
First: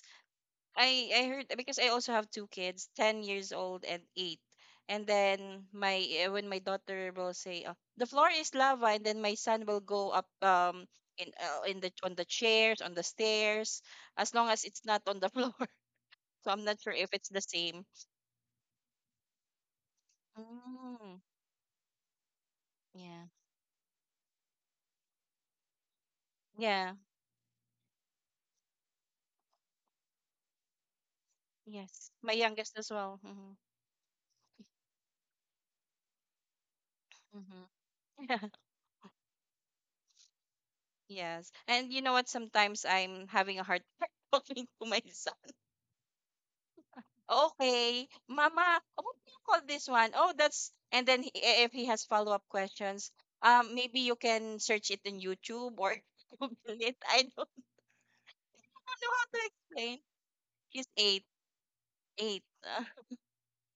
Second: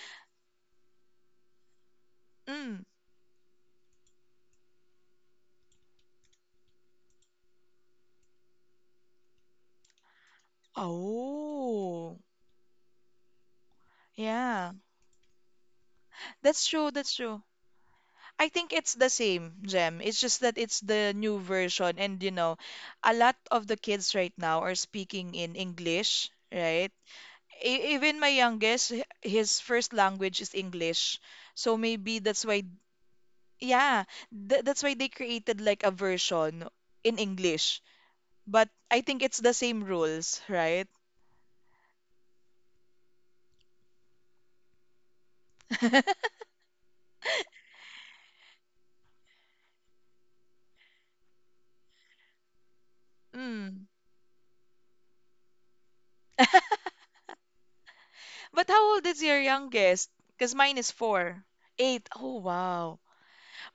B: I I heard because I also have two
A: mm,
B: kids, ten years old and eight. And then my eh, when my daughter will say, oh, "The floor is lava," and then my son will go up um in uh, in the on
A: oh.
B: the chairs on the stairs as long as
A: Yeah.
B: it's not on the floor. So I'm
A: That's
B: not
A: true,
B: sure if
A: that's
B: it's
A: true.
B: the same.
A: I think it's the same, Gem. It's just that it's the
B: Mm,
A: new version and, you know, a
B: yeah,
A: lot of the kids right now are speaking in English, right?
B: yeah,
A: E- Even my youngest, h- his first language is English. So
B: yes.
A: maybe
B: My
A: that's why,
B: youngest as well. Hmm
A: yeah, th that's why they created like a version in
B: hmm
A: English. But I think it's the same rules, right?
B: Yes, and you know what? Sometimes I'm having a hard time talking to myself okay, mama, what do you call this one? Oh, that's and then he, eh, if he has follow up questions, um,
A: Mm.
B: maybe you can search it in YouTube or Google it. I don't I
A: But how
B: don't
A: old
B: know
A: is
B: how to
A: your
B: explain.
A: youngest? Because mine
B: She's
A: is
B: eight,
A: four. Eight. Oh,
B: eight.
A: wow.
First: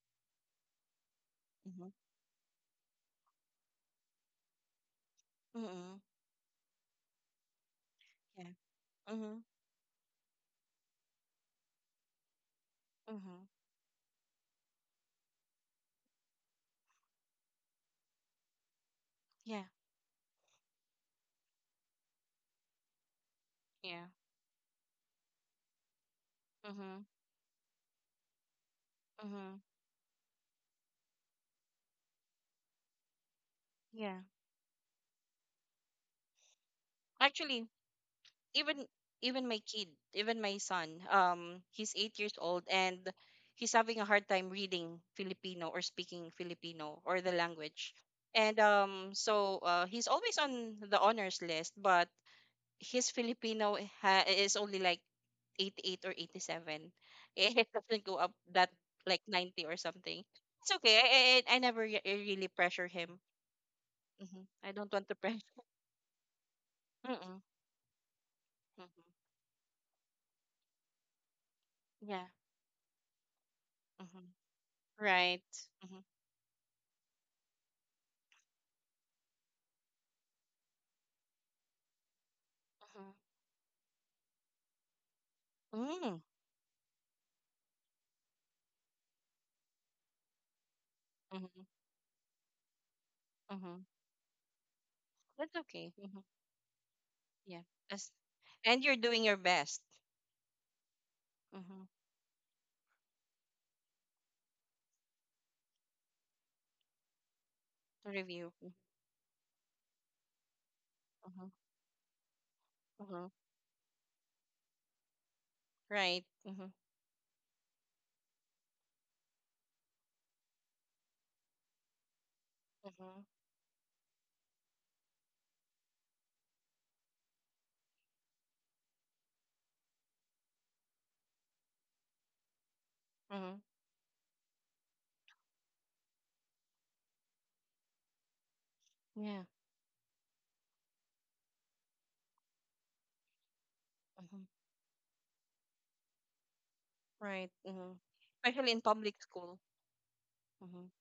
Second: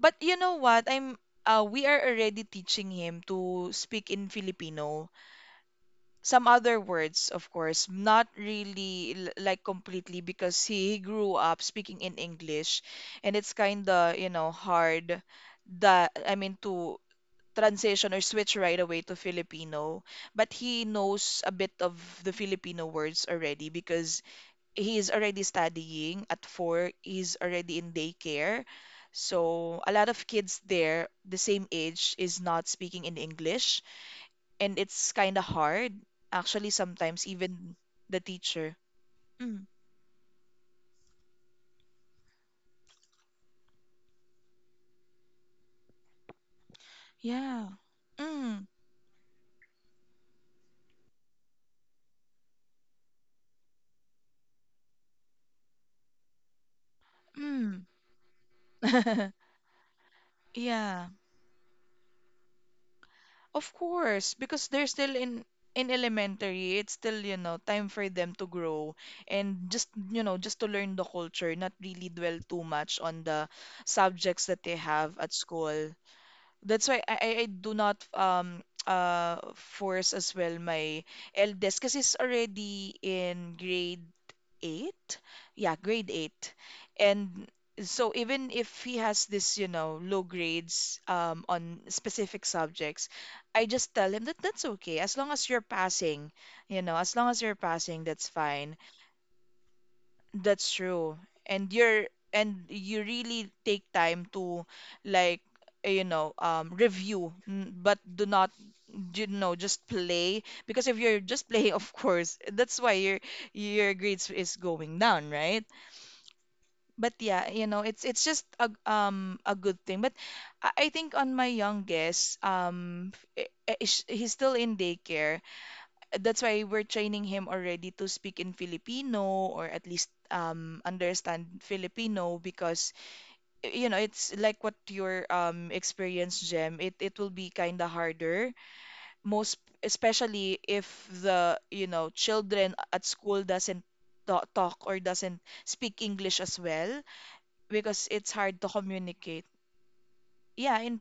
A: But you know what? I'm uh, we
B: Mm-hmm.
A: are already teaching him to speak in Filipino.
B: Mm-hmm.
A: Some other words, of course, not
B: Yeah.
A: really l-
B: Mm-hmm.
A: like completely, because he grew up speaking in English, and
B: Mm-hmm.
A: it's kind of, you know, hard that I mean to transition or switch right away to
B: Yeah.
A: Filipino, but he knows a bit of the Filipino words already
B: Yeah.
A: because he's already studying. At four,
B: Mm-hmm.
A: he's already in daycare.
B: Mm-hmm.
A: So a lot of kids there, the same age, is not speaking in English,
B: Yeah.
A: and it's kind of hard. Actually, sometimes
B: Actually,
A: even the teacher.
B: even even my
A: Mm,
B: kid, even my son, um, he's eight years old and he's having a hard time reading Filipino or speaking Filipino or the
A: yeah.
B: language. And
A: Mm,
B: um, so uh, he's always on the honors list, but his Filipino ha- is only like eighty-eight or eighty-seven. It
A: mm.
B: doesn't go up that like ninety or something. It's okay.
A: Yeah.
B: I, I, I never re- really pressure him.
A: Of course,
B: Hmm
A: because
B: I
A: they're
B: don't want to
A: still in
B: pressure.
A: in elementary, it's still, you
B: Mm-mm.
A: know, time for them to grow
B: Mm-mm.
A: and just, you know, just to learn the culture, not really
B: Yeah.
A: dwell too much on the
B: Mm-hmm.
A: subjects that they have at
B: Right.
A: school. That's why I, I I do not um uh force as well my eldest, because he's already
B: Mm-hmm.
A: in grade eight. Yeah, grade
B: Mm,
A: eight. And so even if he has this, you know, low grades um,
B: mm-hmm,
A: on specific subjects, I
B: mm-hmm.
A: just tell him that that's okay. As long as
B: That's
A: you're
B: okay. Mm-hmm.
A: passing, you know, as long as you're
B: Yeah.
A: passing,
B: As,
A: that's fine.
B: and you're doing your best.
A: That's true. And
B: Mm-hmm.
A: you're and you really take time to, like, eh, you know, um, review n- but
B: To
A: do not,
B: review.
A: you know, just play, because if you're
B: Mm-hmm,
A: just playing, of course that's why your
B: mm-hmm.
A: your grades is going down, right?
B: Right. Mm-hmm,
A: But yeah, you know, it's it's just a um, a good thing. But I I think on my youngest, um,
B: mm-hmm,
A: f- eh, eh, sh- he's still in daycare. That's why we're training him already to speak in Filipino or at least um, understand Filipino, because
B: mm-hmm.
A: eh, you know, it's like what your um, experience, Gem. It it will be kind of harder,
B: Yeah.
A: most especially if the, you know, children at school doesn't ta-
B: Mm-hmm.
A: talk or doesn't speak English as well,
B: Right. Mm-hmm.
A: because it's hard to
B: Especially in public
A: communicate.
B: school.
A: Yeah,
B: Mm-hmm,
A: in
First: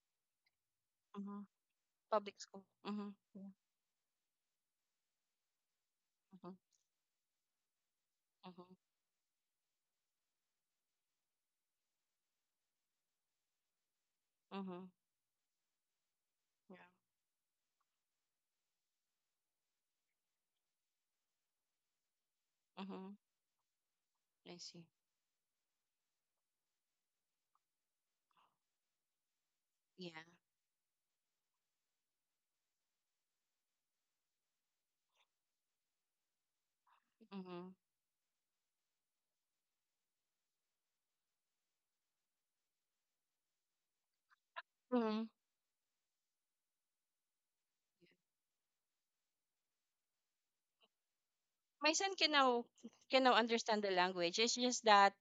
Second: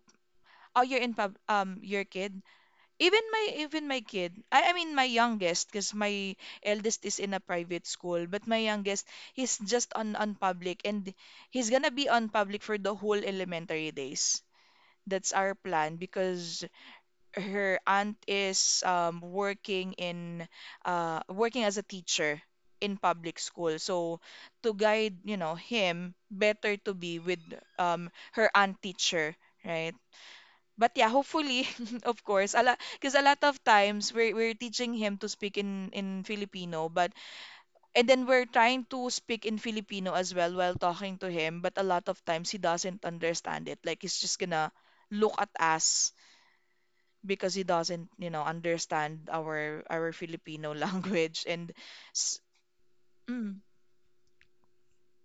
A: oh, you're in pub
B: mm-hmm.
A: um your
B: Public
A: kid.
B: school. Mm-hmm.
A: Even my
B: Yeah.
A: even my kid. I, I mean my youngest, because my
B: Mm-hmm,
A: eldest is in a private school, but my
B: mm-hmm,
A: youngest he's just on on public, and he's gonna be on public for the whole elementary days.
B: mm-hmm.
A: That's our plan, because
B: Yeah.
A: her aunt is um, working in uh, working as a teacher in
B: Mm-hmm.
A: public school. So
B: I
A: to
B: see.
A: guide, you know, him, better to be with um, her aunt teacher, right?
B: Yeah.
A: But yeah, hopefully, of course, a lot, because a lot of times we're, we're teaching him to speak in, in Filipino, but
B: Mm-hmm.
A: and then we're trying to speak in Filipino as well while talking to him, but a lot of times he doesn't understand it. Like he's just gonna
B: Mm-hmm.
A: look at us because he doesn't, you know, understand our our Filipino language and
B: My son can
A: s-
B: now can now
A: mm,
B: understand the language. It's just that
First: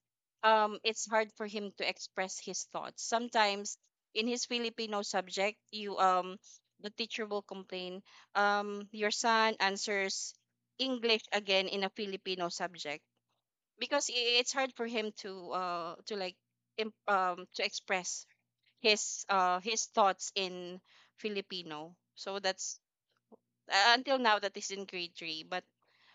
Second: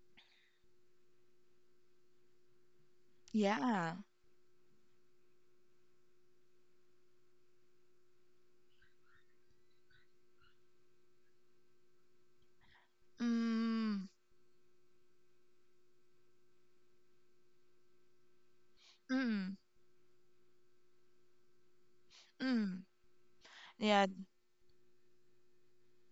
B: um it's hard for him to express his thoughts. Sometimes
A: yeah.
B: in his Filipino subject, you um the teacher will complain, um, your son answers English again in a Filipino subject
A: Mm,
B: because i- it's hard for him to uh to like im- um to express his
A: mm,
B: uh his thoughts in Filipino. So that's
A: mm.
B: uh,
A: Yeah,
B: until now that is in grade three, but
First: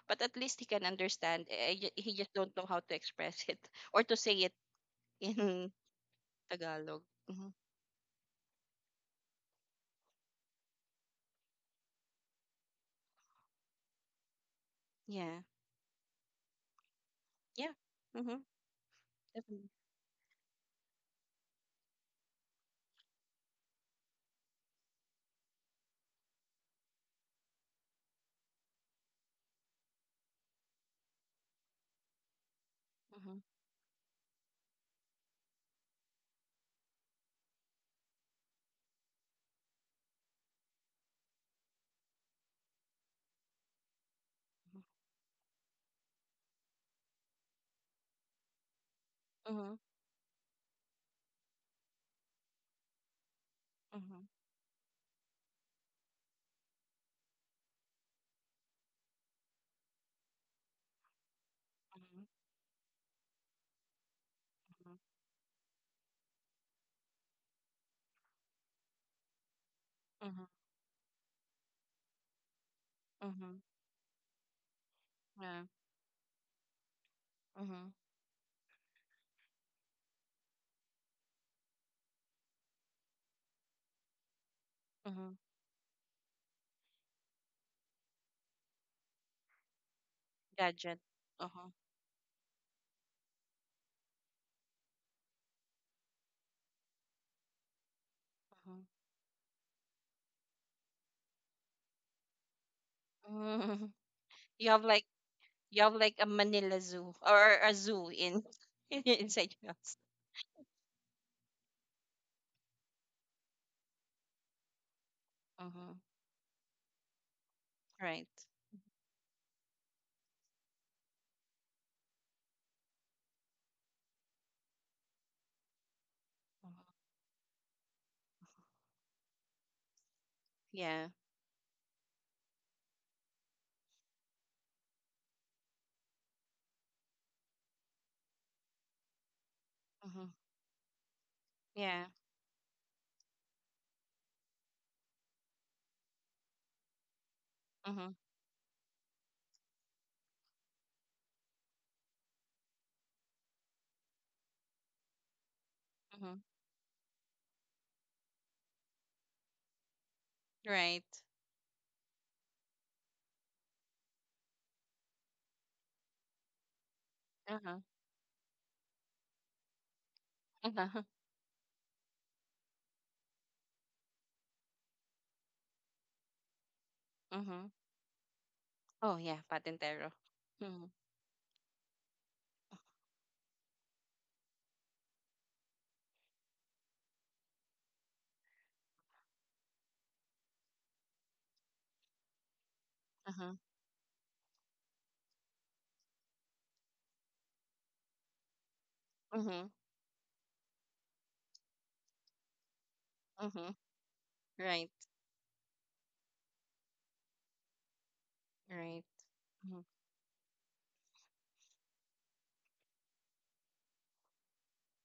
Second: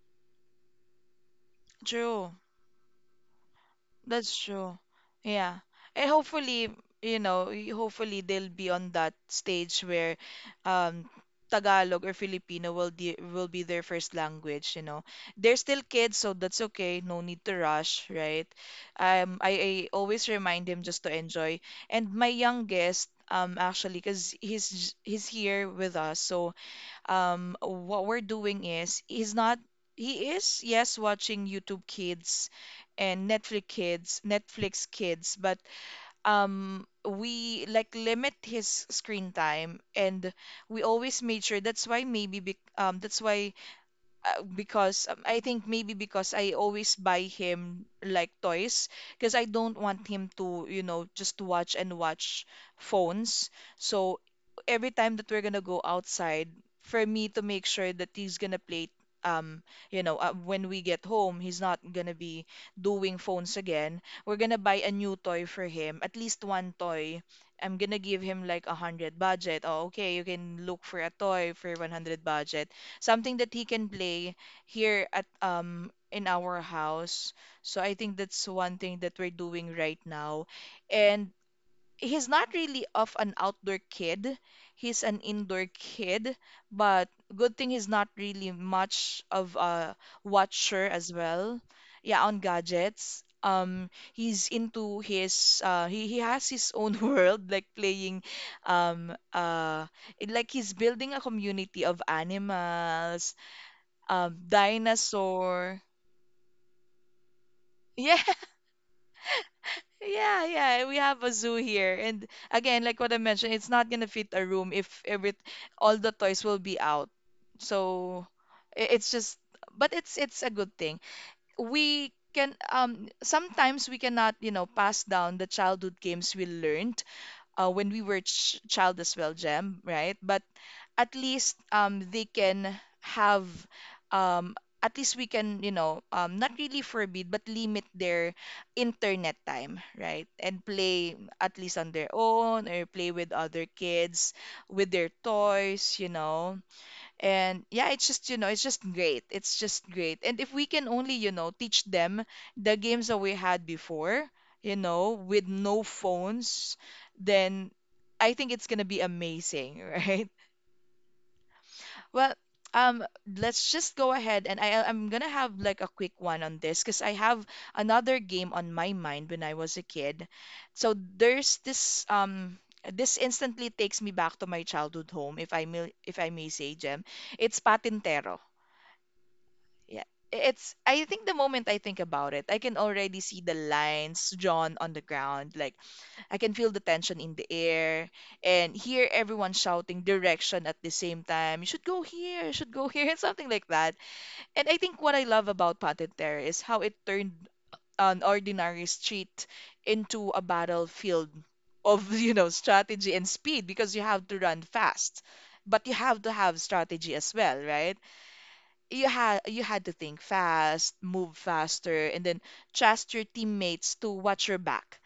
B: but at least he can understand. Eh, ju- He
A: true.
B: just don't know how to express it or to
A: That's
B: say it
A: true. Yeah.
B: in
A: And hopefully,
B: Tagalog.
A: you
B: Hmm
A: know, y- hopefully they'll be on that stage where um, Tagalog or Filipino will de will be their first language, you know.
B: Yeah.
A: They're still kids, so that's okay. No need to
B: Yeah.
A: rush,
B: Mm-hmm.
A: right? Um, I,
B: Definitely.
A: I always remind him just to enjoy. And my youngest, um, actually, because he's j- he's here with us, so um, what we're doing is he's not he is yes watching YouTube Kids and
B: Mm-hmm.
A: Netflix Kids, Netflix Kids, but um, we like limit his screen time, and we always made sure that's why maybe bec- um that's why uh, because um, I think maybe because I always buy him like toys because I
B: Mm-hmm.
A: don't want him to, you know, just watch and watch phones. So
B: Mm-hmm.
A: every time that we're gonna go outside, for me to make sure that he's gonna play, um, you know, uh, when we get home, he's not gonna
B: Mm-hmm.
A: be doing phones again. We're gonna buy a
B: Mm-hmm.
A: new toy for him, at least one toy. I'm gonna give him like a hundred budget. Oh, okay, you
B: Mm-hmm.
A: can look for a toy for one hundred budget, something that
B: Mm-hmm.
A: he can play here at
B: Yeah.
A: um, in our house. So
B: Mm-hmm.
A: I think that's one thing that we're doing right now. And he's not really of an outdoor kid. He's an
B: Mm-hmm.
A: indoor kid, but good thing he's not really much of a watcher
B: Gadget.
A: as well.
B: Uh-huh.
A: Yeah, on gadgets. Um, he's into his uh, he he has his own world, like playing,
B: Uh-huh.
A: um, uh, it- like he's building a community of animals,
B: Mm.
A: um,
B: You have like
A: dinosaur.
B: you have like a Manila Zoo or a zoo
A: Yeah.
B: in inside your house.
A: Yeah, yeah, we have a zoo here. And again, like what I mentioned, it's not gonna fit a room if every all
B: Mm-hmm.
A: the toys will be out. So
B: Right.
A: i- it's just but it's it's a good thing. We can um, sometimes we cannot, you know, pass down the childhood games we
B: Mm-hmm.
A: learned uh, when we were ch child as well, Jem, right? But
B: Yeah.
A: at least um, they can have um, at least we can, you know, um, not really forbid but limit their internet time, right,
B: Mm-hmm.
A: and play at least on their
B: Yeah.
A: own or play with other kids with their toys, you know. And yeah, it's
B: Mm-hmm.
A: just, you know, it's just great, it's just great, and if we can only, you know, teach them the games that we had before, you know, with no
B: Mm-hmm.
A: phones, then I think it's gonna be amazing, right?
B: Right.
A: Well, um, let's just go ahead and I I'm gonna have like a quick one on this because I have
B: Uh-huh.
A: another game on my mind when I was a kid. So
B: Uh-huh.
A: there's this um, this instantly takes me back to my childhood home, if I may, if I may say, Jem. It's
B: Mm-hmm.
A: Patintero.
B: Oh, yeah,
A: Yeah.
B: patentero.
A: I- It's,
B: Mm,
A: I think, the moment I think about it, I can already see the lines drawn on the ground. Like, I can feel the tension in the air and hear everyone shouting direction at the same time. You should go here, you should go here, something
B: uh-huh,
A: like that. And I think what I love about Patintero is how it turned an ordinary street
B: mm-hmm,
A: into a battlefield of, you know, strategy and speed,
B: mm-hmm.
A: because you have to run
B: Right,
A: fast. But you have to have strategy as well, right?
B: right,
A: You had you
B: mhm,
A: had to think fast, move faster, and then trust your teammates to watch your back.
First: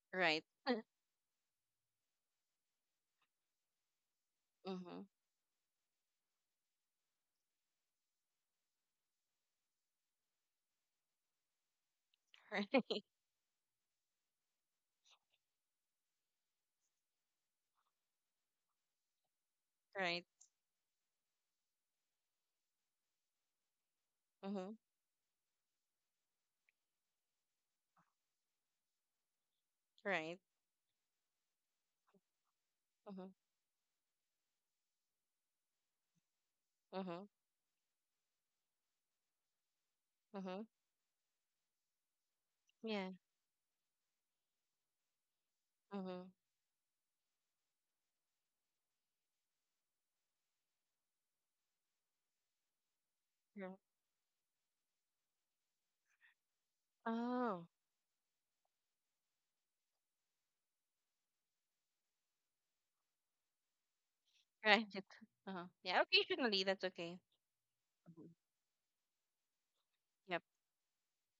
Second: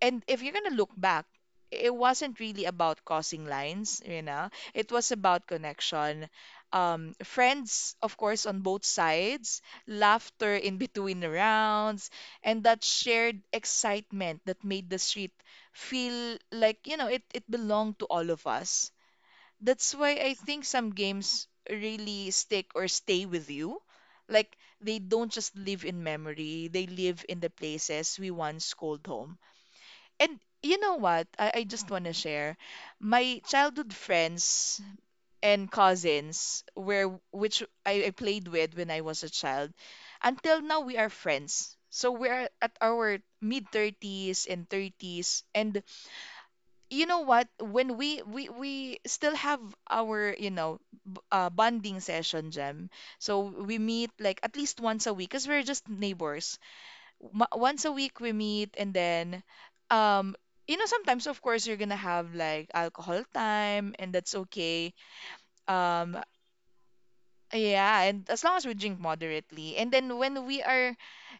A: And if
B: right,
A: you're gonna look back, it wasn't really about crossing lines, you know. It
B: mm-hmm,
A: was about connection. Um, friends, of course, on both sides, laughter in between rounds, and that
B: right,
A: shared excitement that made the street feel like, you know, it, it belonged to all of us. That's why
B: right,
A: I think some games really stick or stay with you. Like,
B: mm-hmm,
A: they don't just live in memory, they live in the places we once called home. And
B: right,
A: you know what? I, I just want to share.
B: mm-hmm,
A: My childhood friends and cousins were
B: mm-hmm,
A: which I, I played with when I was a child. Until
B: mm-hmm.
A: now we are friends. So we're at
B: Yeah,
A: our mid thirties and thirties, and
B: mm-hmm,
A: you know what, when we we we still have our you know b- uh, bonding session, Jem. So
B: yeah.
A: we meet like at least once a week, cuz we're just neighbors. Ma-
B: Oh,
A: once a week we meet, and then, um you know, sometimes, of course, you're gonna have like alcohol time, and that's
B: right.
A: okay.
B: Uh-huh. Yeah,
A: um
B: occasionally, that's okay.
A: yeah, and
B: Mhm.
A: as long as we drink moderately, and then
B: Yep,
A: when we are,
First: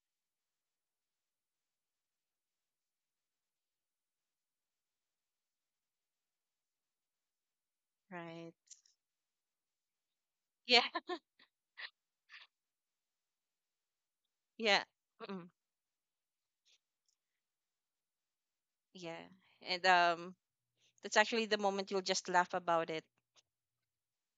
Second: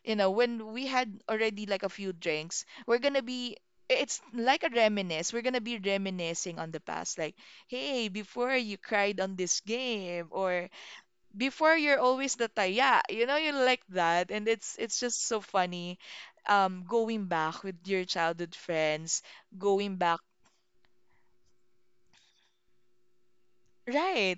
A: you know, when we had already like a few drinks, we're gonna be, it's like a reminisce, we're gonna be reminiscing on the past. Like, hey, before
B: right.
A: you cried on this game, or
B: Yeah,
A: before you're always the taya, you know, you like that, and it's
B: yeah,
A: it's just so
B: mm
A: funny. Um going back with your childhood
B: yeah.
A: friends,
B: And
A: going back,
B: um, that's actually the moment you'll just laugh about it.
A: right,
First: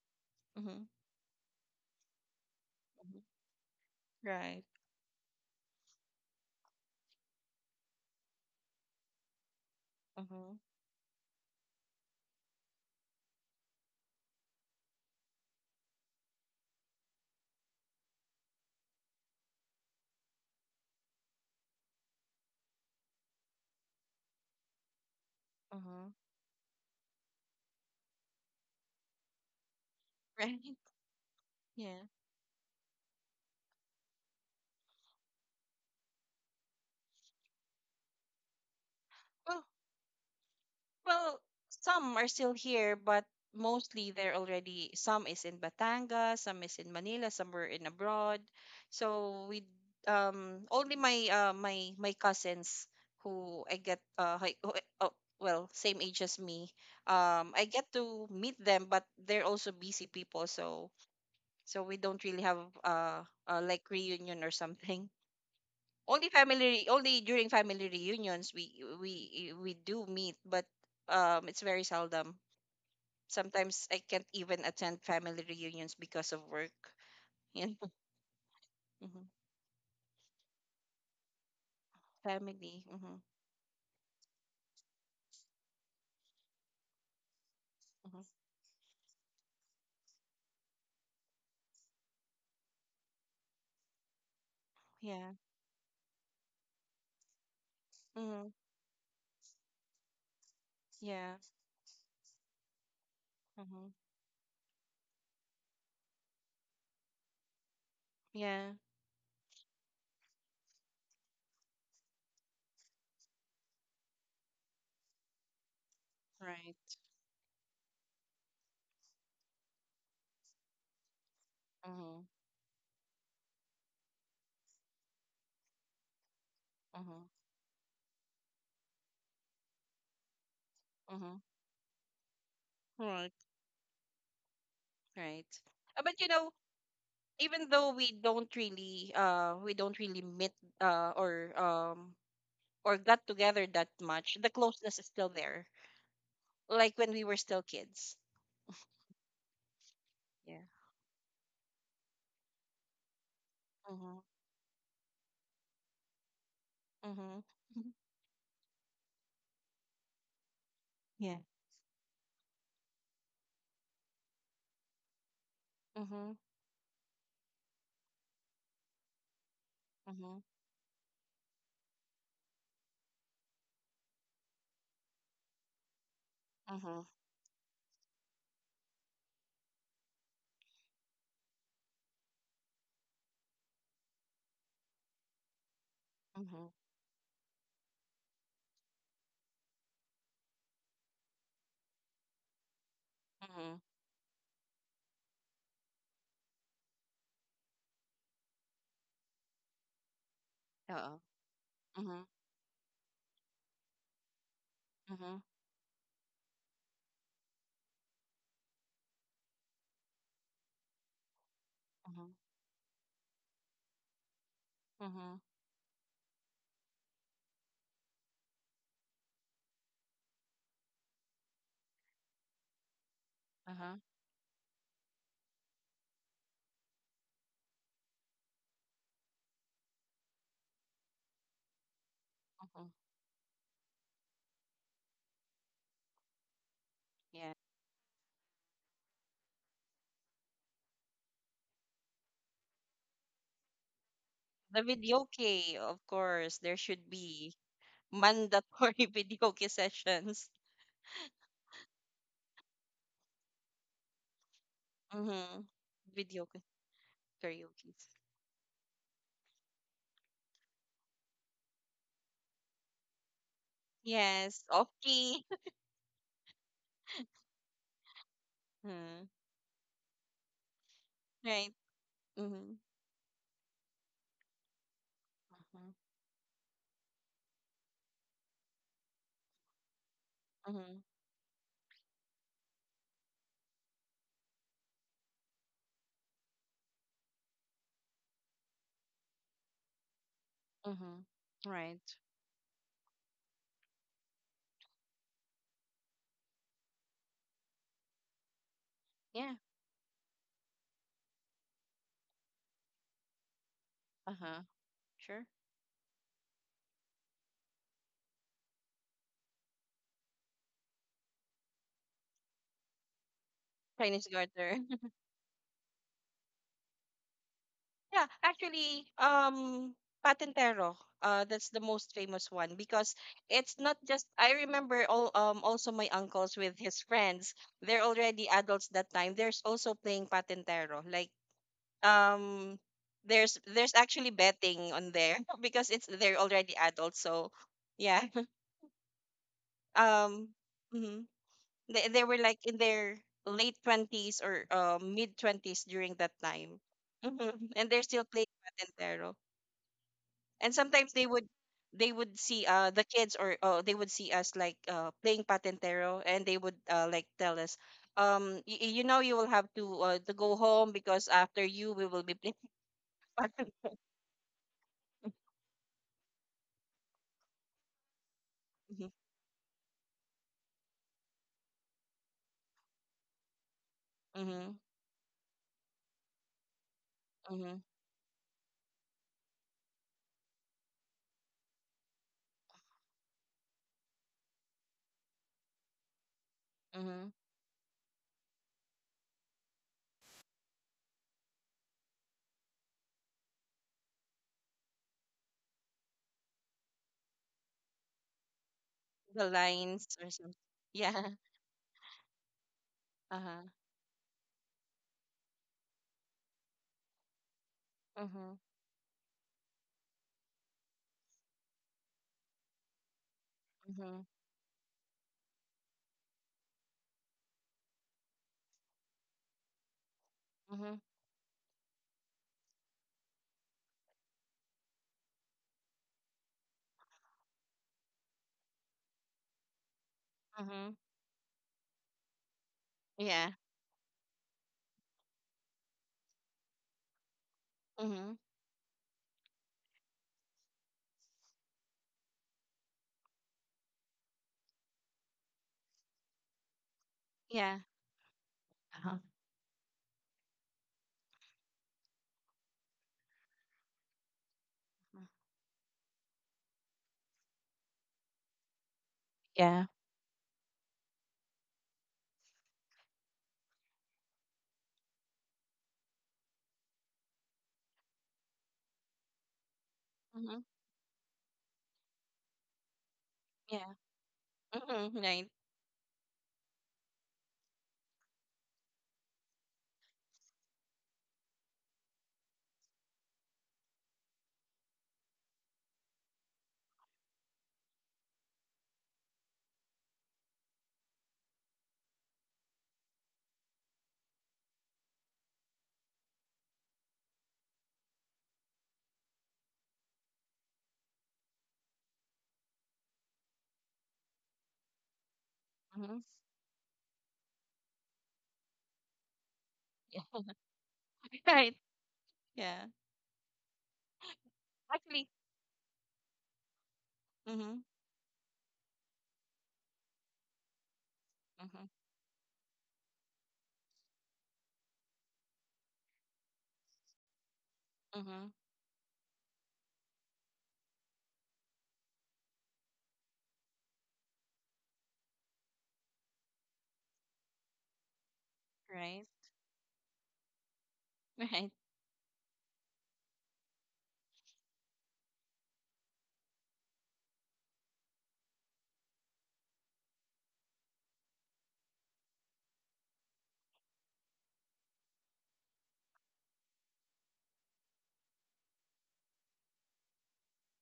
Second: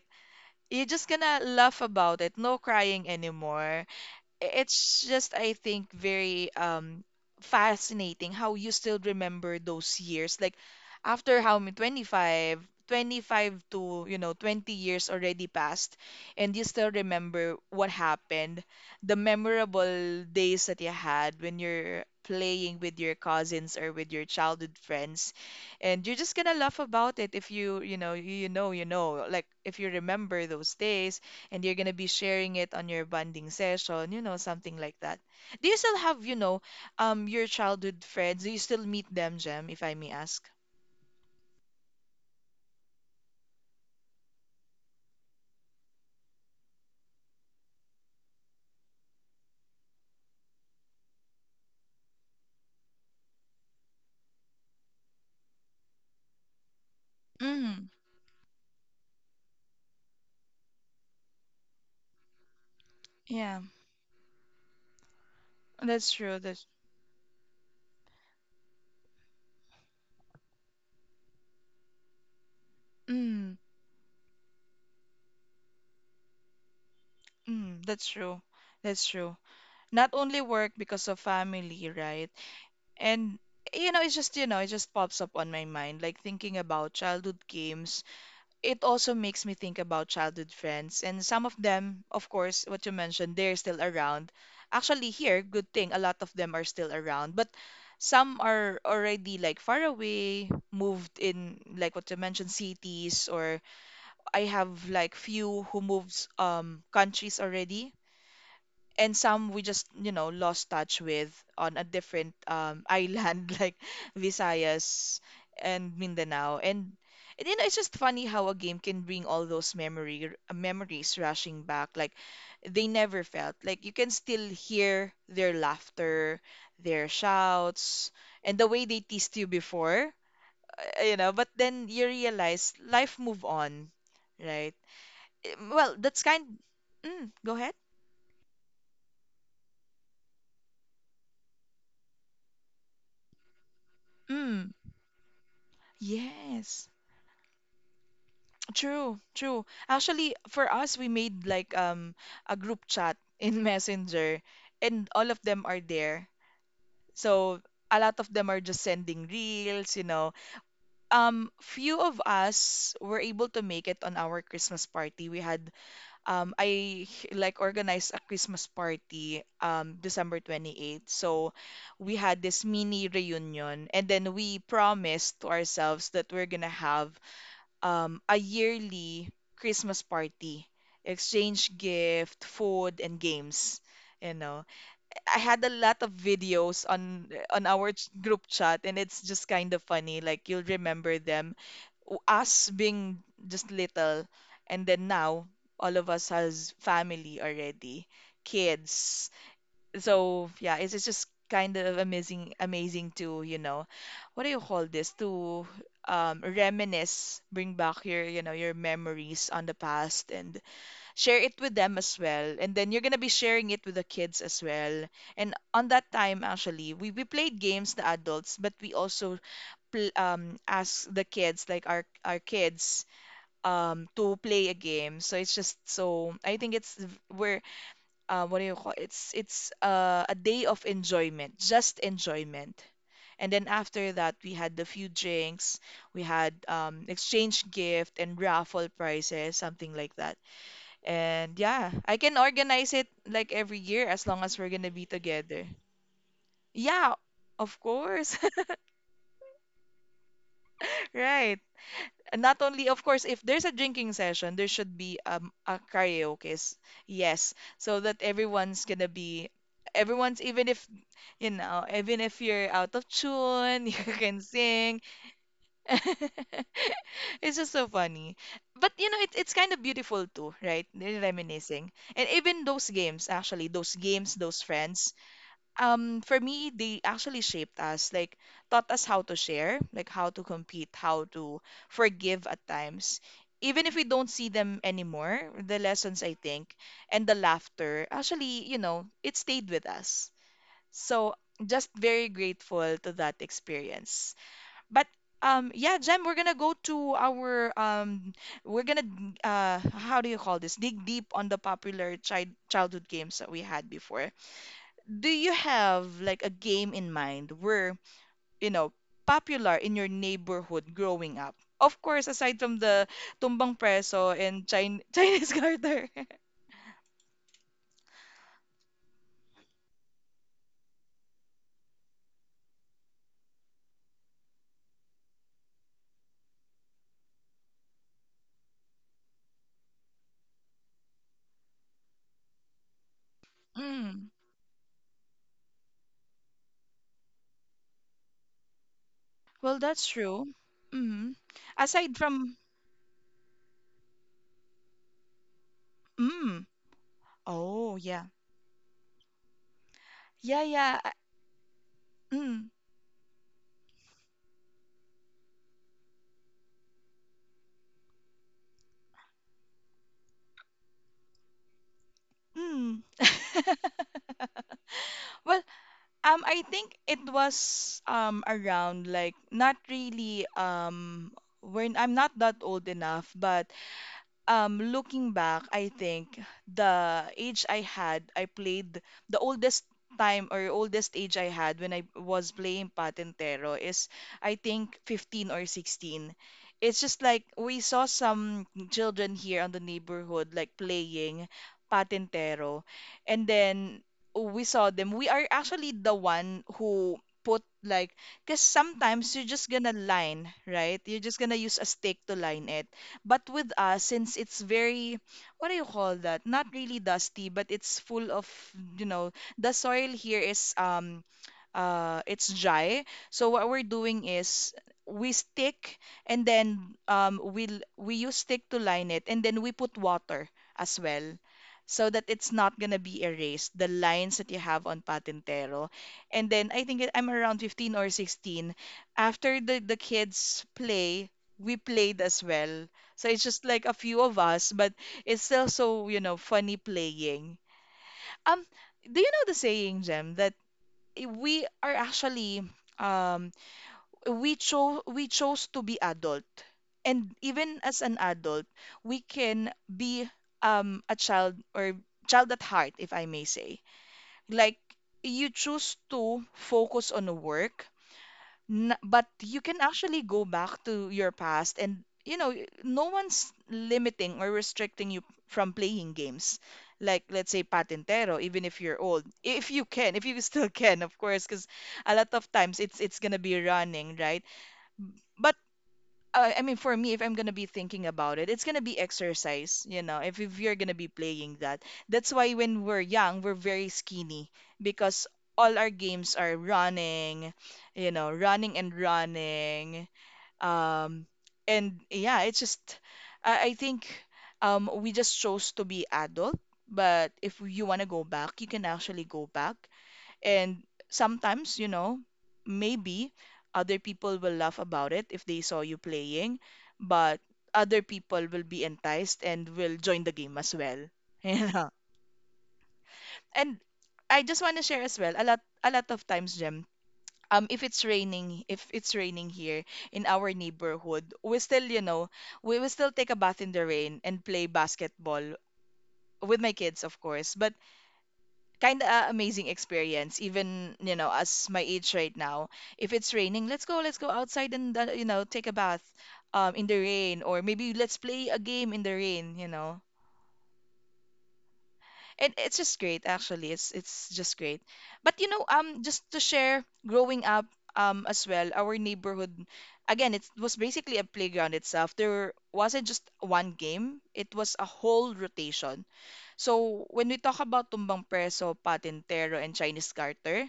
B: Mm-hmm,
A: you're just gonna laugh about it, no crying
B: mm-hmm.
A: anymore.
B: Right.
A: It's just, I think, very um fascinating how you still remember those years, like
B: Mm-hmm,
A: after how many twenty five, twenty five to, you know, twenty years already passed, and you still remember what happened, the memorable days that you had when you're playing with your cousins or with your childhood friends. And you're
B: mm-hmm.
A: just gonna laugh about it if you, you know you know you know like, if you remember
B: Right.
A: those days, and you're gonna
B: Yeah.
A: be sharing it on your bonding session, you know, something like that. Do you still have, you know, um, your childhood friends? Do you still meet them,
B: Well,
A: Jem, if I may ask?
B: Well, some are still here, but mostly they're already. Some is in Batangas, some is in Manila, some were in abroad. So we um only my uh my my cousins who I get uh hi- who I- oh, well same age as me. Um, I get
A: Mm,
B: to meet them, but they're also busy people. So so we don't really have uh, uh
A: yeah,
B: like reunion or something
A: that's
B: only
A: true.
B: family
A: That's,
B: re- only during family reunions we we we do meet but um it's very seldom
A: mm.
B: sometimes I can't even attend family reunions because of work. You know
A: Mm, that's true. That's
B: Mhm.
A: true. Not only work, because of family, right?
B: Family, mm-hmm.
A: And you know, it's just, you know, it just pops up on my mind, like thinking about childhood games.
B: hmm
A: It also makes me think about childhood friends, and some of them, of course, what you mentioned, they're still around, actually
B: Yeah,
A: here. Good thing a lot of them are still around, but some
B: mm-hmm.
A: are already like far away, moved
B: Yeah,
A: in, like what you mentioned, cities. Or
B: mm-hmm.
A: I have like few who moves um countries already.
B: Yeah,
A: And some we just, you know, lost touch with, on a different um island, like Visayas and Mindanao.
B: right,
A: And and, you know, it's just funny how a game can bring all those memory uh, memories rushing back. Like,
B: mm-hmm.
A: they never felt, like you can still hear their laughter, their
B: Mm-hmm.
A: shouts, and the way they teased you before. Uh, you
B: Mm-hmm.
A: know, but then you realize life
B: Right,
A: move on. Right.
B: right.
A: Eh, well,
B: Uh, but
A: that's
B: you know
A: kind. Mm, go
B: even
A: ahead.
B: though we don't really uh we don't really meet uh or um or got together that much the
A: Mm,
B: closeness is still there
A: yes.
B: like when we were still kids.
A: True, true. Actually,
B: Yeah.
A: for us, we made like um a group chat in
B: Mm-hmm.
A: Messenger, and all of them are there. So
B: Mm-hmm.
A: a lot of them are just sending reels, you know.
B: Yeah.
A: Um, few of us were able to make it on our Christmas party. We had
B: Mm-hmm.
A: um I h- like organized a Christmas party um
B: Mm-hmm.
A: December twenty-eighth. So we had this mini reunion, and then we promised to ourselves that we're gonna
B: Mm-hmm.
A: have um, a yearly Christmas party, exchange gift, food, and games. You know, I had a lot of
B: Mm-hmm.
A: videos on on our ch- group chat, and it's just kind of funny. Like, you'll remember them, W- us being just
B: Mm-hmm.
A: little, and then now all of us has family already, kids. So yeah, it's, it's
B: Uh-oh.
A: just kind of
B: Mm-hmm.
A: amazing, amazing to, you know, what do you call this?
B: Mm-hmm.
A: To um, reminisce, bring back your, you know, your memories on the past, and share it with them as
B: Mm-hmm.
A: well. And then you're gonna be sharing it with the kids as well.
B: Mm-hmm.
A: And on that time, actually, we, we played games, the adults, but we also pl um ask the kids, like our our kids,
B: Uh-huh.
A: um to play a game. So it's just, so I think it's v- we're uh, what do you call, it's it's uh, a day of enjoyment, just enjoyment.
B: Mm-hmm.
A: And then after that, we had the few drinks, we had um,
B: Yeah.
A: exchange gift and raffle prizes, something like that. And yeah, I can organize it like every year, as long as we're
B: The
A: gonna be
B: video
A: together.
B: key, of course, there should
A: Yeah,
B: be
A: of course.
B: mandatory video key sessions.
A: Right. And not only, of course, if there's a drinking session, there should be um
B: Mm-hmm.
A: a
B: Video
A: karaoke.
B: key-
A: Yes,
B: karaoke.
A: so that everyone's gonna be, everyone's, even if, you know even if you're out of tune, you can
B: Yes.
A: sing.
B: Okay.
A: It's just so funny. But you know,
B: Mm-hmm.
A: it, it's kind of beautiful too, right? They're
B: Right.
A: reminiscing. And even
B: Mm-hmm.
A: those games, actually, those games, those friends,
B: Mm-hmm.
A: um for me, they actually shaped us. Like, taught us how to share, like how to compete,
B: Mm-hmm.
A: how to forgive at times, even if we don't see them anymore. The lessons, I think, and the laughter, actually, you know, it stayed with us.
B: Mm-hmm.
A: So, just
B: Right.
A: very grateful to that experience. But um yeah, Jem, we're gonna go to our, um we're gonna
B: Yeah.
A: uh how do you call this, dig deep on the popular child childhood games that we had before.
B: Uh-huh.
A: Do
B: Sure.
A: you have like a game in mind where, you know, popular in your neighborhood growing up? Of course, aside from the tumbang preso
B: Chinese
A: and
B: garter.
A: Chin Chinese garter.
B: Yeah, actually, um, Patentero, uh, that's the most famous one because it's not just I remember all um also my uncles with his friends. They're already adults that time. There's also playing Patentero. Like um there's there's actually
A: Mm.
B: betting on there because it's they're already adults. So yeah.
A: Well, that's
B: Um
A: true.
B: mhm.
A: Mm.
B: they,
A: Aside
B: they were
A: from,
B: like in their late twenties or uh, mid twenties during that
A: mm.
B: time. Mhm. And
A: Oh,
B: they're still
A: yeah.
B: playing Patentero.
A: Yeah,
B: And
A: yeah. I-
B: sometimes they would they would see
A: Mm.
B: uh the kids or uh, they would see us like uh playing patentero and they would uh like tell us um y- y- you know you will have to uh, to go home because after you we will be playing
A: Mm. Well, um, I think it was um around,
B: patentero.
A: like, not really, um when I'm not that old enough, but,
B: Mm-hmm,
A: um, looking back, I think the age
B: mm-hmm,
A: I had, I played the oldest time, or oldest age I had when I was playing Patentero is, I think, fifteen or sixteen. It's just
B: mm-hmm.
A: like we saw some children here on the neighborhood like playing Patentero, and then we saw them. We are actually the one who put like, because sometimes
B: The
A: you're just gonna
B: lines or something.
A: line, right? You're
B: Yeah.
A: just gonna use a stick to line it, but
B: Uh-huh.
A: with us, since it's very, what do you call that? Not really dusty, but it's full of,
B: Mm-hmm,
A: you know, the soil here is um uh it's dry. So what we're
B: mm-hmm,
A: doing is we stick, and then um we will we use stick to line it, and then we put water
B: mm-hmm,
A: as well, so that it's not gonna be erased, the lines that you have on Patintero. And then I think it- I'm around fifteen or sixteen. After the, the kids
B: mm-hmm.
A: play, we played as well. So it's
B: Yeah,
A: just like a few of us, but it's still so, you know, funny playing.
B: mm-hmm,
A: Um, do you know the saying, Jem, that i- we are actually um we chose we chose to be adult. And
B: yeah,
A: even as an adult,
B: uh-huh.
A: we can be um a child, or child at heart, if I may say. Like,
B: Mm,
A: you choose to focus on work, N- but you
B: yeah,
A: can actually go back to your past, and you know, y- no one's limiting or restricting you from playing games, like let's say patintero, even if you're old, if you can, if you
B: mm-hmm,
A: still can, of course, because a lot of times it's it's gonna be
B: yeah,
A: running, right?
B: mm-hmm, right,
A: But uh, I mean, for me, if I'm gonna be thinking about it, it's gonna be exercise, you know, if, if you're gonna be playing that. That's why when we're young, we're very skinny, because all our games are running, you know, running and running. Um, and yeah, it's just, I, I think, um, we just chose to be adult, but if you wanna go back, you can actually go back. And sometimes, you know, maybe other people will laugh about it if they saw you
B: mm-hmm,
A: playing, but other people will be enticed and will
B: yeah,
A: join the game as well.
B: right,
A: You know?
B: yeah,
A: And I just want to share
B: actually,
A: as well, a lot a lot of times, Jem,
B: mm-hmm,
A: um if it's raining, if it's raining here in our neighborhood, we
B: mm-hmm,
A: still, you know, we will still take a bath in the rain and play basketball with my kids, of course. But
B: mm-hmm.
A: kind of uh, amazing experience even, you know, as my age right now, if it's raining, let's go, let's go outside and uh, you know, take a bath um in the rain, or maybe let's play a game in the
B: Right.
A: rain, you know.
B: Right.
A: And it's just great, actually, it's it's just great. But you know, um just to share, growing up, um as well, our neighborhood, again, it was basically a playground itself. There wasn't just one game, it was a whole rotation. So when we talk about tumbang preso, patintero, and Chinese garter,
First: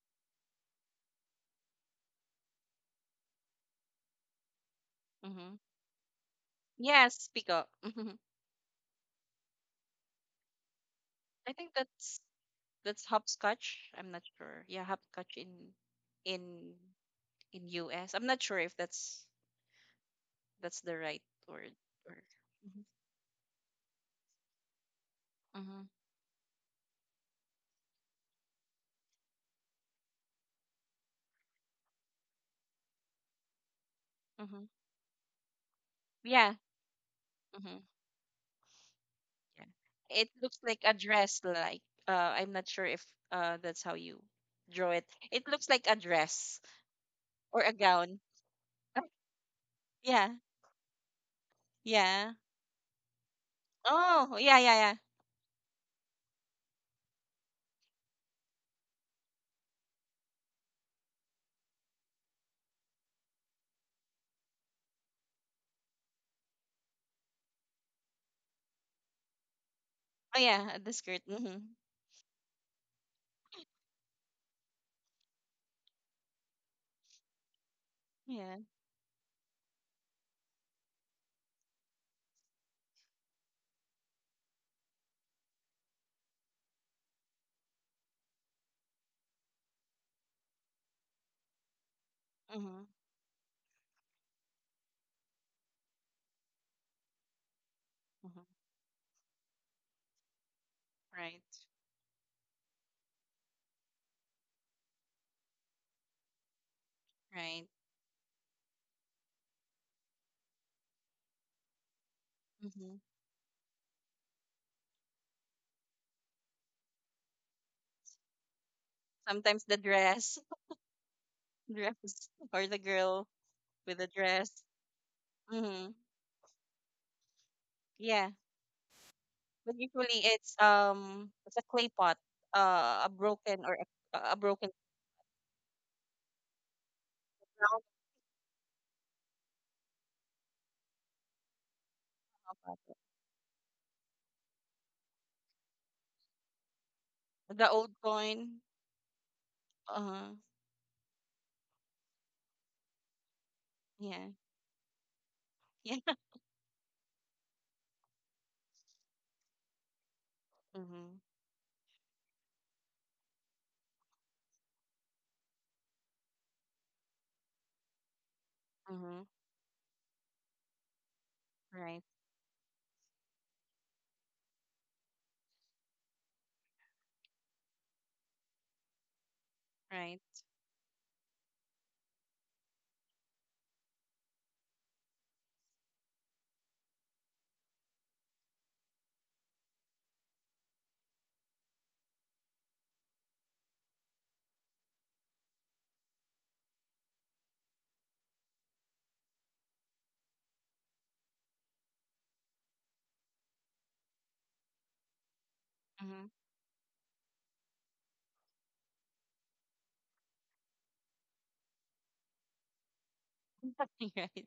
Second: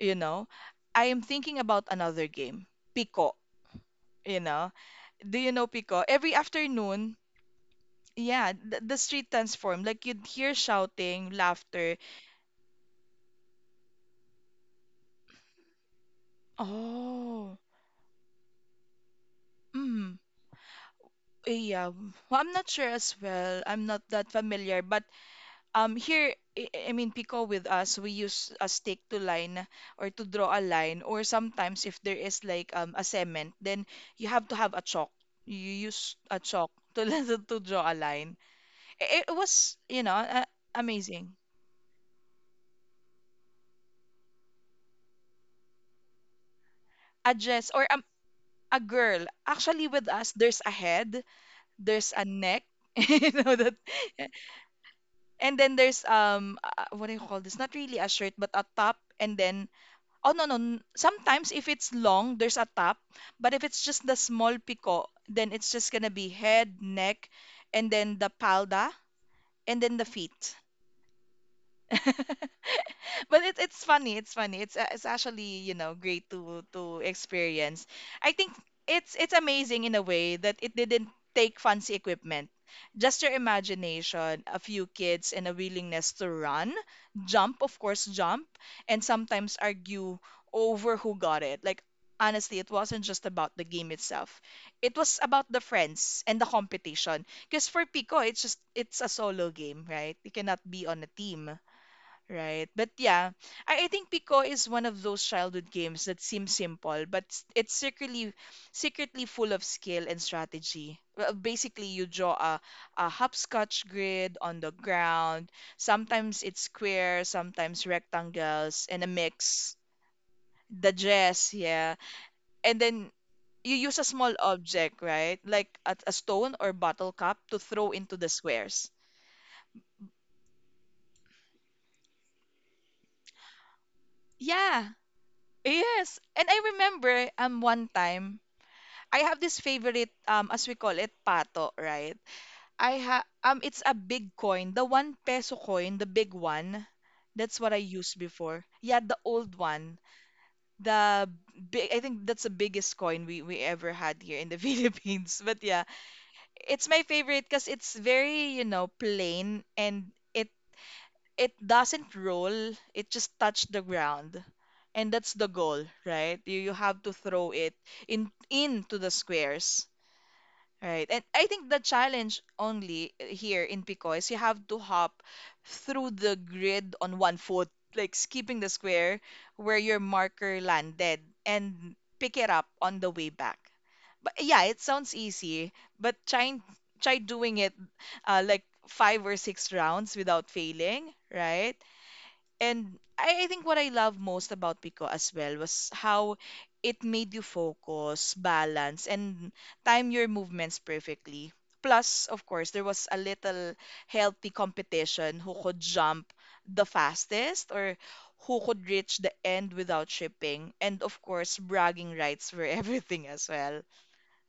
A: you know, I am thinking about another game, Pico, you know. Do you
B: Mm-hmm.
A: know Pico? Every afternoon,
B: Yes, peacock.
A: yeah, the, the street transformed. Like, you'd hear shouting,
B: I think
A: laughter.
B: that's that's hopscotch. I'm not sure. Yeah, hopscotch in in
A: Oh,
B: in U S. I'm not sure if that's
A: mm,
B: that's the right word
A: eh, yeah.
B: or
A: Well, I'm not
B: Mhm.
A: sure as well. I'm not that familiar, but
B: Mhm.
A: um, here, I I mean, Pico with us, we use a stick to line or to draw a line, or sometimes if there is like um a cement, then you have to
B: Mhm.
A: have a chalk. You use a
B: Yeah.
A: chalk to to
B: Mhm.
A: draw a line. it it
B: Yeah.
A: was, you know,
B: It
A: uh,
B: looks like a
A: amazing.
B: dress like uh I'm not sure if uh that's how you draw it. It looks like a dress
A: A
B: or
A: dress
B: a
A: or, um,
B: gown.
A: a
B: Oh,
A: girl, actually. With us,
B: yeah.
A: there's a head, there's a
B: Yeah.
A: neck, you know, that.
B: Oh, yeah, yeah, yeah.
A: And then there's um uh, what do you call this, not really a shirt but a top. And then oh no no n- sometimes if it's long there's a top, but if it's just the small pico, then it's just gonna be head, neck, and then the palda, and then the
B: Oh
A: feet.
B: yeah, the skirt. Mhm.
A: But it's it's funny, it's funny, it's a- it's actually, you know, great to to experience, I think.
B: Yeah.
A: It's it's amazing in a way that it didn't take fancy equipment, just your imagination, a few kids, and a willingness to run, jump, of course, jump, and sometimes argue over who got it. Like, honestly, it wasn't just about the game itself, it was about the friends and the competition. Because for pico,
B: Mhm.
A: it's just it's a solo game, right? You cannot be on a team.
B: Right,
A: Right. But yeah, I, I think Pico is one of those childhood games that seem simple, but s-
B: right.
A: it's secretly, secretly full of skill and strategy. Well, basically, you draw a,
B: hmm
A: a hopscotch grid on the ground. Sometimes it's square, sometimes rectangles, and a
B: Sometimes
A: mix.
B: the dress,
A: The dress, yeah.
B: dress, or the
A: And then
B: girl
A: you
B: with
A: use a
B: the
A: small
B: dress.
A: object, right? Like
B: Hmm
A: a, a stone or bottle cap to throw into the
B: Yeah,
A: squares.
B: but usually it's um it's a clay pot, uh, a broken or a, a broken
A: Yeah. Yes. And I remember um
B: round
A: one time I have this favorite, um as we call it, pato, right?
B: pot.
A: I ha um it's a big coin, the one peso coin, the big one. That's
B: The
A: what I
B: old
A: used
B: coin.
A: before. Yeah, the old one.
B: Uh,
A: The big, I think that's the biggest coin we we ever had
B: yeah,
A: here in the Philippines. But yeah,
B: yeah.
A: it's my favorite because it's very, you know, plain, and it
B: Mm-hmm.
A: it doesn't roll. It just touched the ground. And that's the goal, right? You you have to throw it in into the
B: Mm-hmm.
A: squares. Right. And I think the
B: Right,
A: challenge only uh, here in Pico is you have to hop through the grid on one foot, like skipping the square where your
B: right.
A: marker landed, and pick it up on the way back. But yeah, it sounds easy, but try, try doing it uh, like five or six rounds without failing, right? And I, I think what I love most about Pico as well was how it made you focus, balance, and time your movements perfectly. Plus, of course, there was a little healthy competition, who could
B: Mm-hmm.
A: jump the fastest, or who could reach the end without tripping. And of course, bragging rights for everything as well.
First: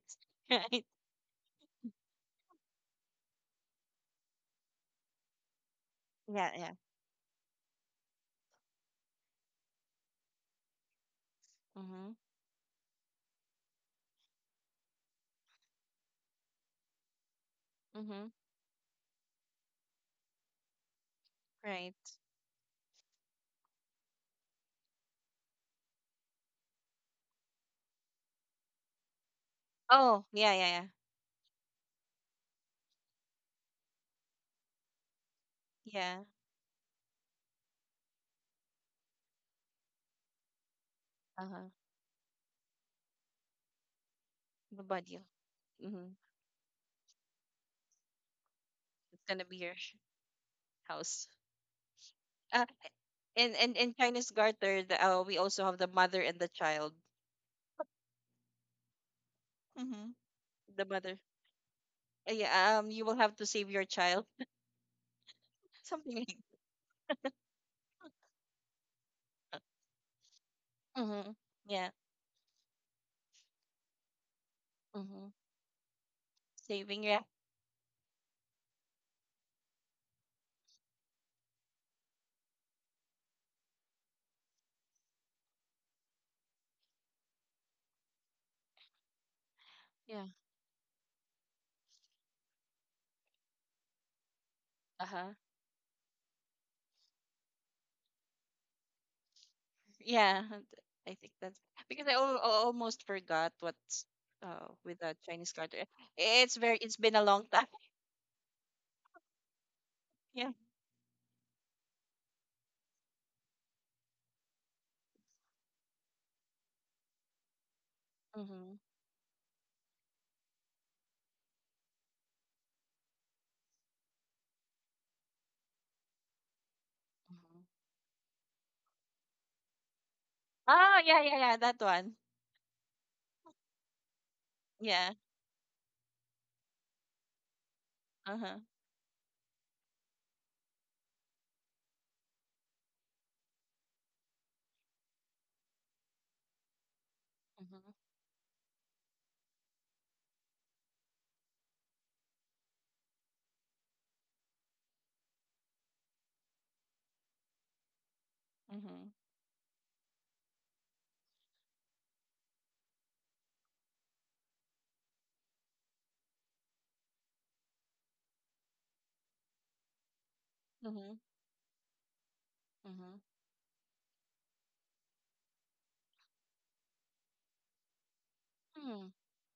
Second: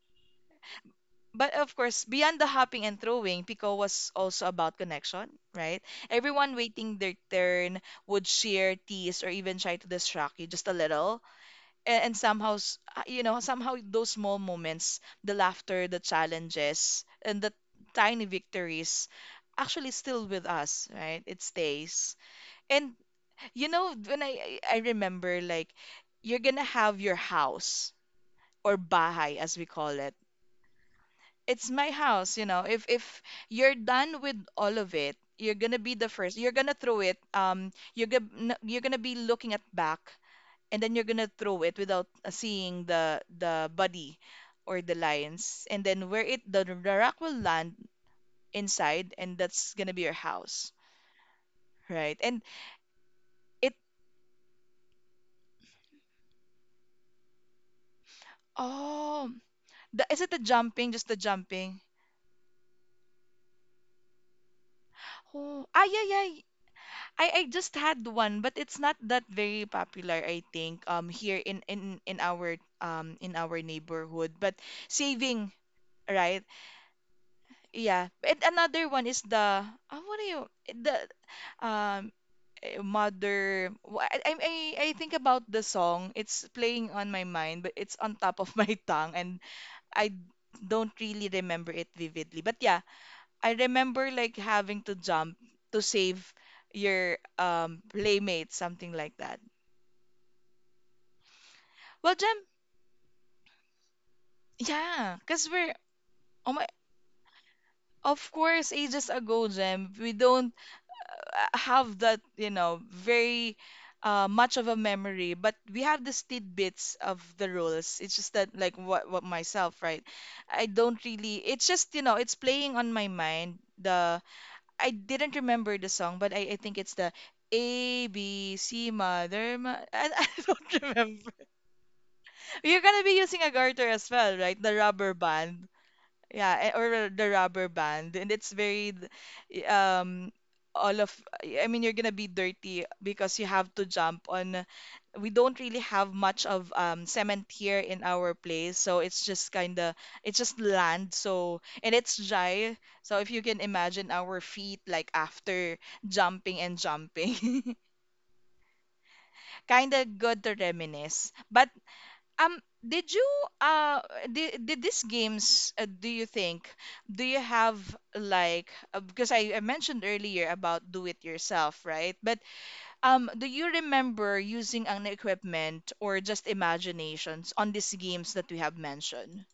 B: Right, right.
A: But of course, beyond the hopping and throwing, Pico was also about connection, right?
B: Yeah,
A: Everyone
B: yeah.
A: waiting their turn would share, tease, or even try to distract you just a little. And,
B: Mm-hmm.
A: and somehow, s- uh, you know, somehow those small moments, the laughter, the challenges, and the tiny
B: Mm-hmm.
A: victories, actually still with us, right? It
B: Right.
A: stays. And, you know, when I, I I remember, like, you're gonna have your house, or bahay, as we call it,
B: Oh, yeah, yeah, yeah.
A: it's my house, you know. If if you're done with all of it, you're gonna be the
B: Yeah.
A: first. You're gonna throw it. Um, you're gonna, you're gonna be looking at back, and then you're gonna throw
B: Uh-huh.
A: it without uh, seeing the the body
B: The
A: or the
B: body.
A: lions, and
B: Mm-hmm.
A: then where it the, the rock will land inside,
B: It's
A: and
B: gonna be
A: that's
B: your
A: gonna
B: sh-
A: be your house,
B: house.
A: right? And
B: Uh, in,
A: it
B: in in Chinese garter, the, uh, we also have the mother and the child.
A: oh, the,
B: Mm-hmm.
A: is it the
B: The
A: jumping? Just
B: mother,
A: the jumping?
B: uh, yeah, um, you will have to save your child,
A: Oh, ah, yeah,
B: something
A: yeah.
B: like
A: I I just had one, but it's not that
B: that.
A: very popular, I think, um
B: Mm-hmm.
A: here in
B: Yeah.
A: in in our um in our neighborhood. But
B: Mm-hmm.
A: saving, right?
B: Saving, yeah,
A: Yeah. And another one is the uh, what do you, the um eh, mother wh- I, I I I think about the song. It's playing on my mind, but it's on top of my tongue, and I
B: yeah.
A: don't really remember it vividly. But yeah, I remember like having to
B: Uh huh.
A: jump to save your um playmate, something like that.
B: Yeah, and I think that's because I
A: Well,
B: al-
A: Jem,
B: al- almost forgot what's uh with the
A: yeah,
B: Chinese
A: because we're,
B: garter. It's
A: oh my,
B: very, it's been a long time.
A: of course, ages ago, Jem, we
B: Yeah.
A: don't uh, have that, you know, very uh, much of a memory, but we have these tidbits of the rules. It's just that,
B: Mm-hmm.
A: like, what what myself, right? I don't really. It's just, you know, it's playing on my mind. The I didn't remember the song, but I, I think it's the
B: Mm-hmm.
A: A B C Mother. Ma- I, I don't
B: Ah, yeah,
A: remember.
B: yeah, yeah. That one.
A: You're gonna be using a garter as well, right? The rubber
B: Yeah.
A: band. Yeah, eh, or the rubber band. And
B: Uh
A: it's
B: huh.
A: very, d- um, all of, I mean, you're gonna be dirty because you have to jump on. We don't really have much of, um, cement here
B: Mm-hmm.
A: in our place, so it's just kind of, it's just land. So, and it's dry. So if you can imagine our feet like after jumping and jumping,
B: Mm-hmm.
A: kind of good to reminisce. But um, did you uh did, did these games, uh, do you think, do you have like, uh, because I, I mentioned earlier about do
B: Mm-hmm.
A: it yourself, right? But
B: Mm-hmm.
A: um do you remember using an equipment or just imaginations on these games that we have mentioned?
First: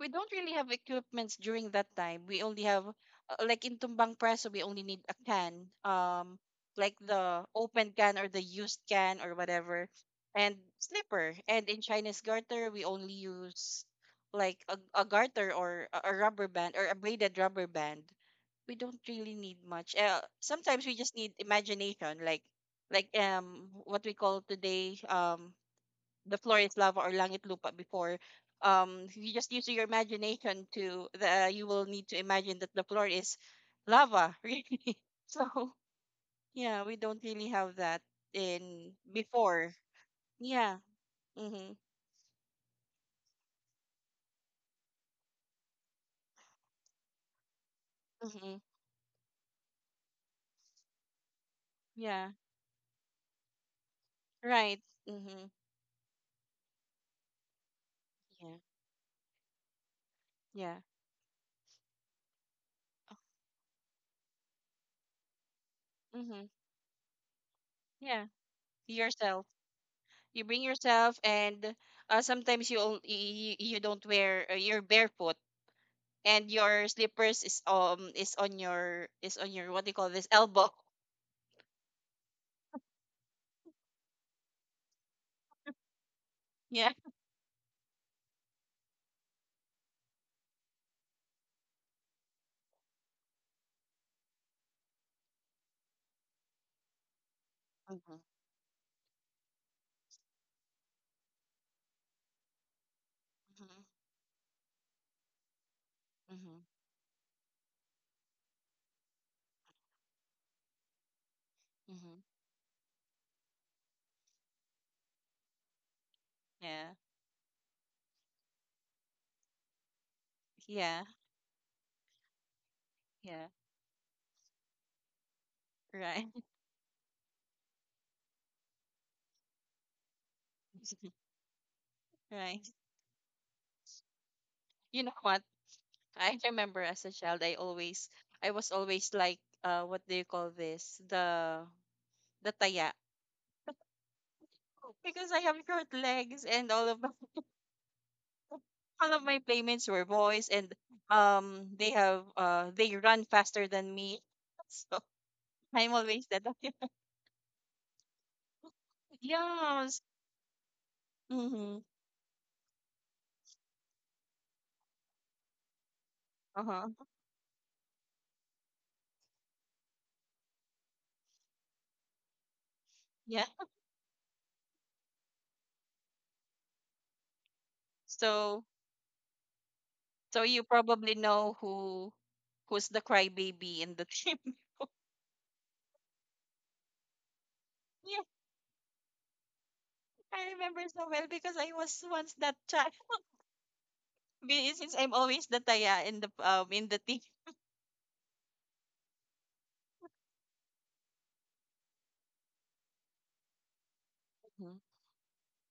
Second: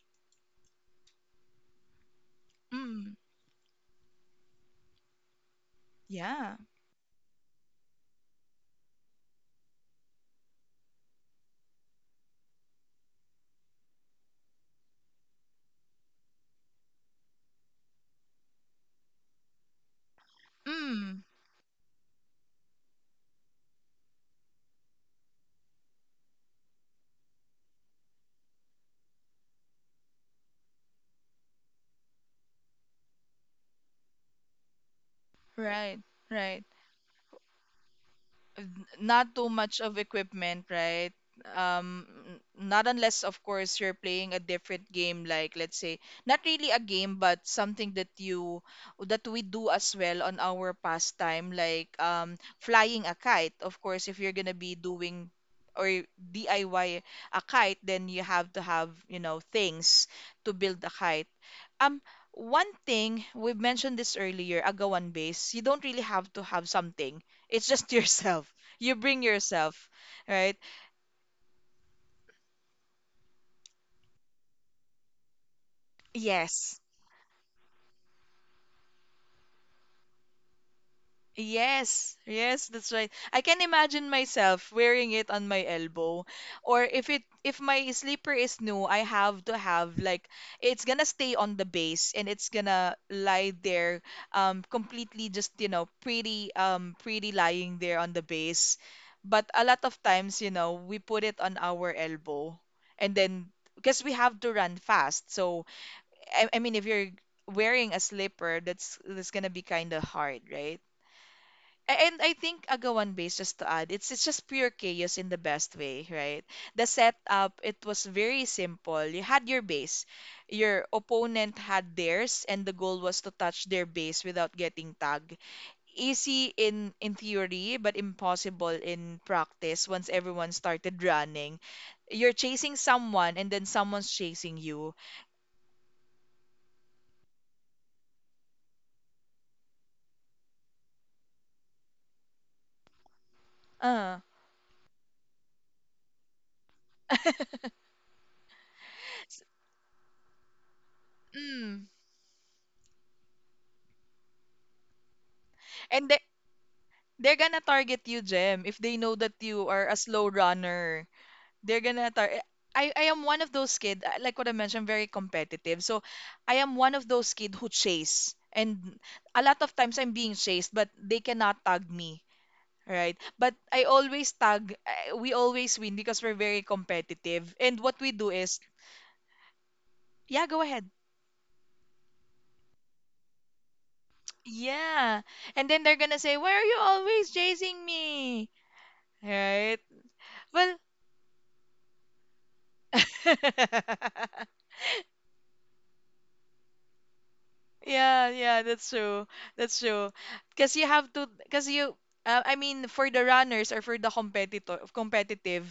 B: We don't really have equipments during that time. We only have
A: Mm,
B: uh, like in tumbang preso, we only need a can, um,
A: yeah.
B: like the open can or the used can or whatever, and slipper. And in Chinese garter, we only use like a, a garter or a, a rubber band or a braided rubber band. We don't really need much. Uh, sometimes we just
A: Mm,
B: need imagination, like like um what we call today um the floor is lava or langit lupa before. Um, you just use your imagination to the you will need to imagine that the floor is lava, really. So
A: right, right.
B: yeah, we don't really have that
A: N-
B: in
A: not too
B: before.
A: much of equipment,
B: Yeah.
A: right?
B: Mhm.
A: Um, n- Not unless, of course, you're playing a different game, like let's say, not really a game, but something that
B: Mhm.
A: you, that we do as well on our pastime, like
B: Yeah.
A: um, flying a kite. Of course, if you're gonna be
B: Right.
A: doing
B: Mhm.
A: or D I Y a kite, then you have
B: Yeah.
A: to have, you know, things to
B: Yeah.
A: build a kite. um One thing, we've mentioned this earlier, agawan base, you don't really have to
B: Mhm.
A: have something, it's just
B: Yeah.
A: yourself, you bring
B: Yourself.
A: yourself,
B: You
A: right?
B: bring yourself, and uh, sometimes you, on- you you you don't wear uh, you're barefoot and
A: Yes.
B: your slippers is um is on your is on your what do you call this elbow.
A: Yes, yes, that's right. I can imagine myself wearing it on my elbow. Or
B: Yeah,
A: if it if my slipper is new, I have to have like, it's gonna stay on the base, and it's gonna lie there um completely, just, you know, pretty, um pretty lying there on
B: mm-hmm.
A: the base. But a lot of times, you know, we put it on our elbow, and then,
B: Mm-hmm.
A: because we have to run fast. So I, I
B: Mm-hmm.
A: mean, if you're wearing a slipper, that's that's gonna be kind of hard, right? A- And
B: Mm-hmm.
A: I think agawan base, just to add, it's it's just pure chaos in the best way, right? The
B: Yeah,
A: setup, it was very simple. You had your base, your
B: yeah,
A: opponent had theirs, and the goal was to
B: yeah,
A: touch their base without getting tagged.
B: right.
A: Easy in in theory, but impossible in practice once everyone started running. You're
B: Right,
A: chasing someone, and then someone's chasing you.
B: you know what, I remember as a child I always I was always like uh what do you call this, the the taya
A: Uh,
B: because I have short legs and all of my all of my playmates were boys and um
A: Mm.
B: they have uh they run faster than me. So I'm
A: And they,
B: always the taya.
A: they're gonna target you, Jem, if they know that you
B: Yeah.
A: are a slow runner.
B: Mm-hmm.
A: They're gonna tar- eh, I, I am one of those kids, like what I mentioned, very competitive. So I am
B: Uh-huh.
A: one of those kids who chase. And a lot of times I'm being chased, but they cannot tag me, right?
B: Yeah.
A: But I always tag, eh, we always win because we're very competitive. And what we do is,
B: So so
A: yeah, go
B: you
A: ahead.
B: probably know who who's the crybaby in the team.
A: Yeah. And then they're gonna say, why are you always chasing
B: Yeah,
A: me? Right?
B: I
A: Well,
B: remember so well because I was once that child. Be- Since I'm always the taya in the um in the team.
A: yeah, yeah, that's true. That's true. Because you have to, because you, uh, I mean, for the runners, or for the
B: Mhm,
A: competitor, competitive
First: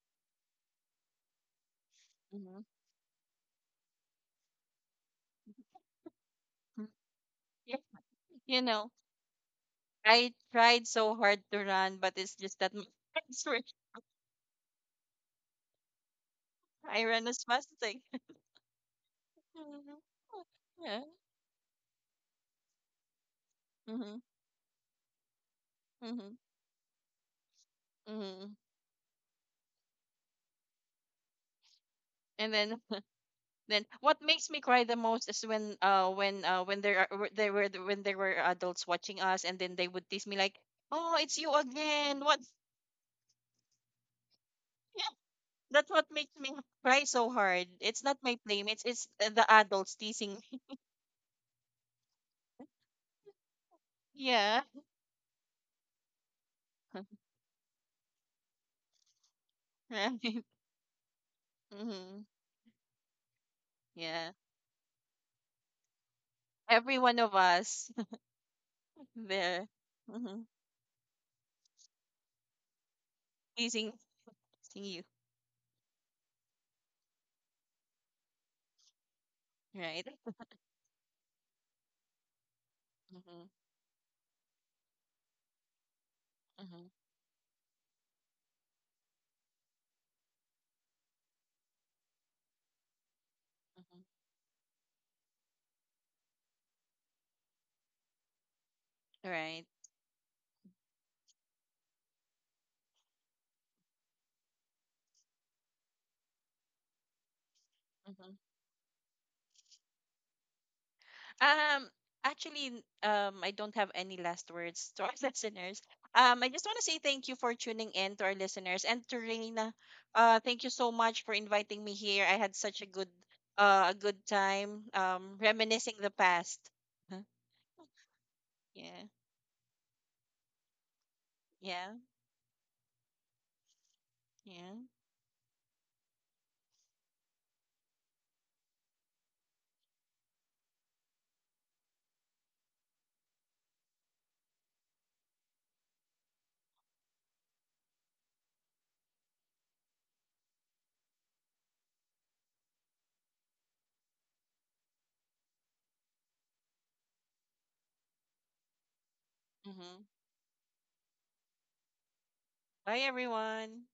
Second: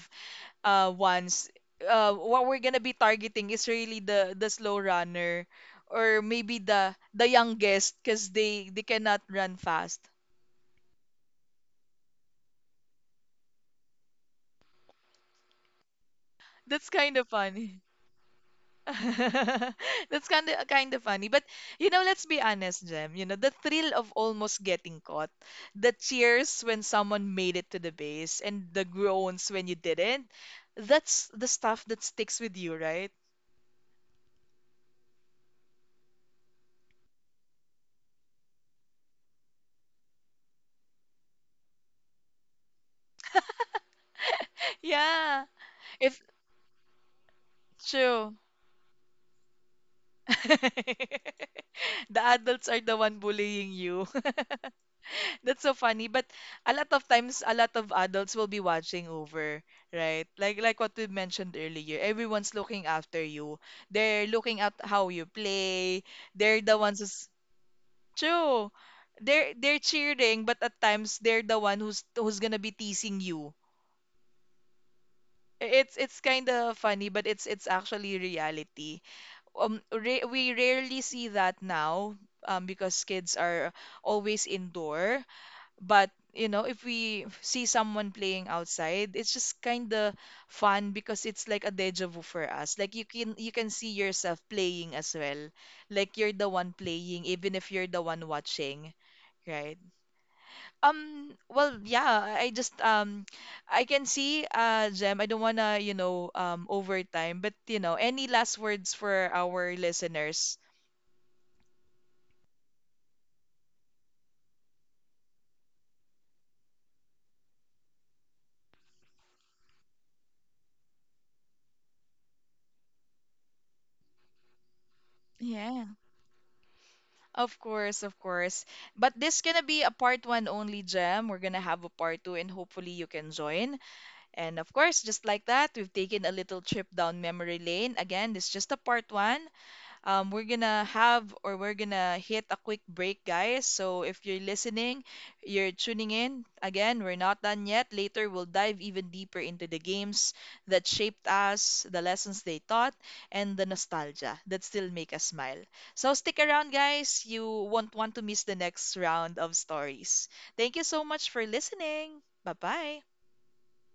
A: uh ones, uh, what we're
B: mhm,
A: gonna be targeting is really the the slow runner, or maybe
B: mhm.
A: the the
B: Yeah.
A: youngest, because
B: You
A: they they
B: know,
A: cannot run fast.
B: I tried so hard to run, but it's just that my legs were
A: That's
B: I
A: kind
B: ran
A: of
B: as fast
A: funny.
B: as I. Mhm.
A: That's kind of, kind
B: Yeah.
A: of funny, but you know, let's be honest, Jem. You know, the thrill of
B: Mm-hmm.
A: almost getting caught, the
B: Mm-hmm.
A: cheers when someone made it to the base,
B: Mm-hmm.
A: and the groans when you didn't. That's the stuff that sticks
B: And
A: with you,
B: then
A: right?
B: Then what makes me cry the most is when uh when uh when there are, they were when there were adults watching us and then they would tease me like, "Oh, it's you again." What? Yeah,
A: Yeah,
B: that's what
A: if
B: makes me cry so hard. It's not
A: true.
B: my playmates, it's uh, the adults teasing me.
A: The adults are the one bullying you.
B: Yeah.
A: That's so funny, but a lot of times, a lot of adults will be watching over, right?
B: Right.
A: Like like what we mentioned earlier,
B: Mm-hmm.
A: everyone's looking after you. They're
B: Yeah.
A: looking at how you play. They're the
B: Every
A: ones
B: one
A: who's
B: of us
A: true. They're
B: there.
A: they're
B: Mm-hmm.
A: cheering, but at times they're the one who's who's gonna be teasing you.
B: Teasing, teasing you.
A: I- It's it's kind of funny, but it's it's actually reality. Um,
B: Right.
A: ra We rarely see that now, um, because kids
B: Mm-hmm.
A: are always indoor. But, you know, if
B: Mm-hmm.
A: we see someone playing outside, it's just kind of fun because it's like a deja vu for us. Like, you can, you can see
B: Mm-hmm.
A: yourself playing as well. Like, you're the one playing even if you're the one watching,
B: Right.
A: right? Um, well, yeah, I I just um I can see, uh, Jem, I don't wanna, you know, um overtime, but you know, any last words for our listeners?
B: Um, actually, n- um, I don't have any last words to our listeners. Um, I just want to say thank you for tuning in to our listeners and to Reina. Uh, thank you so much for inviting me here. I had such a good, uh, a good time. Um, reminiscing the past. Huh?
A: Of course, of course.
B: Yeah,
A: But this gonna be a part one only, Gem. We're gonna have a
B: yeah,
A: part two, and hopefully you can join. And of
B: yeah.
A: course, just like that, we've taken a little trip down memory lane. Again, this is just a part one. Um, we're gonna have, or we're gonna hit a quick break, guys. So if you're listening, you're tuning in, again, we're not done yet. Later, we'll dive even deeper into the games that shaped us, the lessons they taught, and the nostalgia that still make us smile. So stick around, guys. You won't want to miss the next round of
B: Mm-hmm.
A: stories. Thank you so much for listening. Bye
B: Bye,
A: bye.
B: everyone.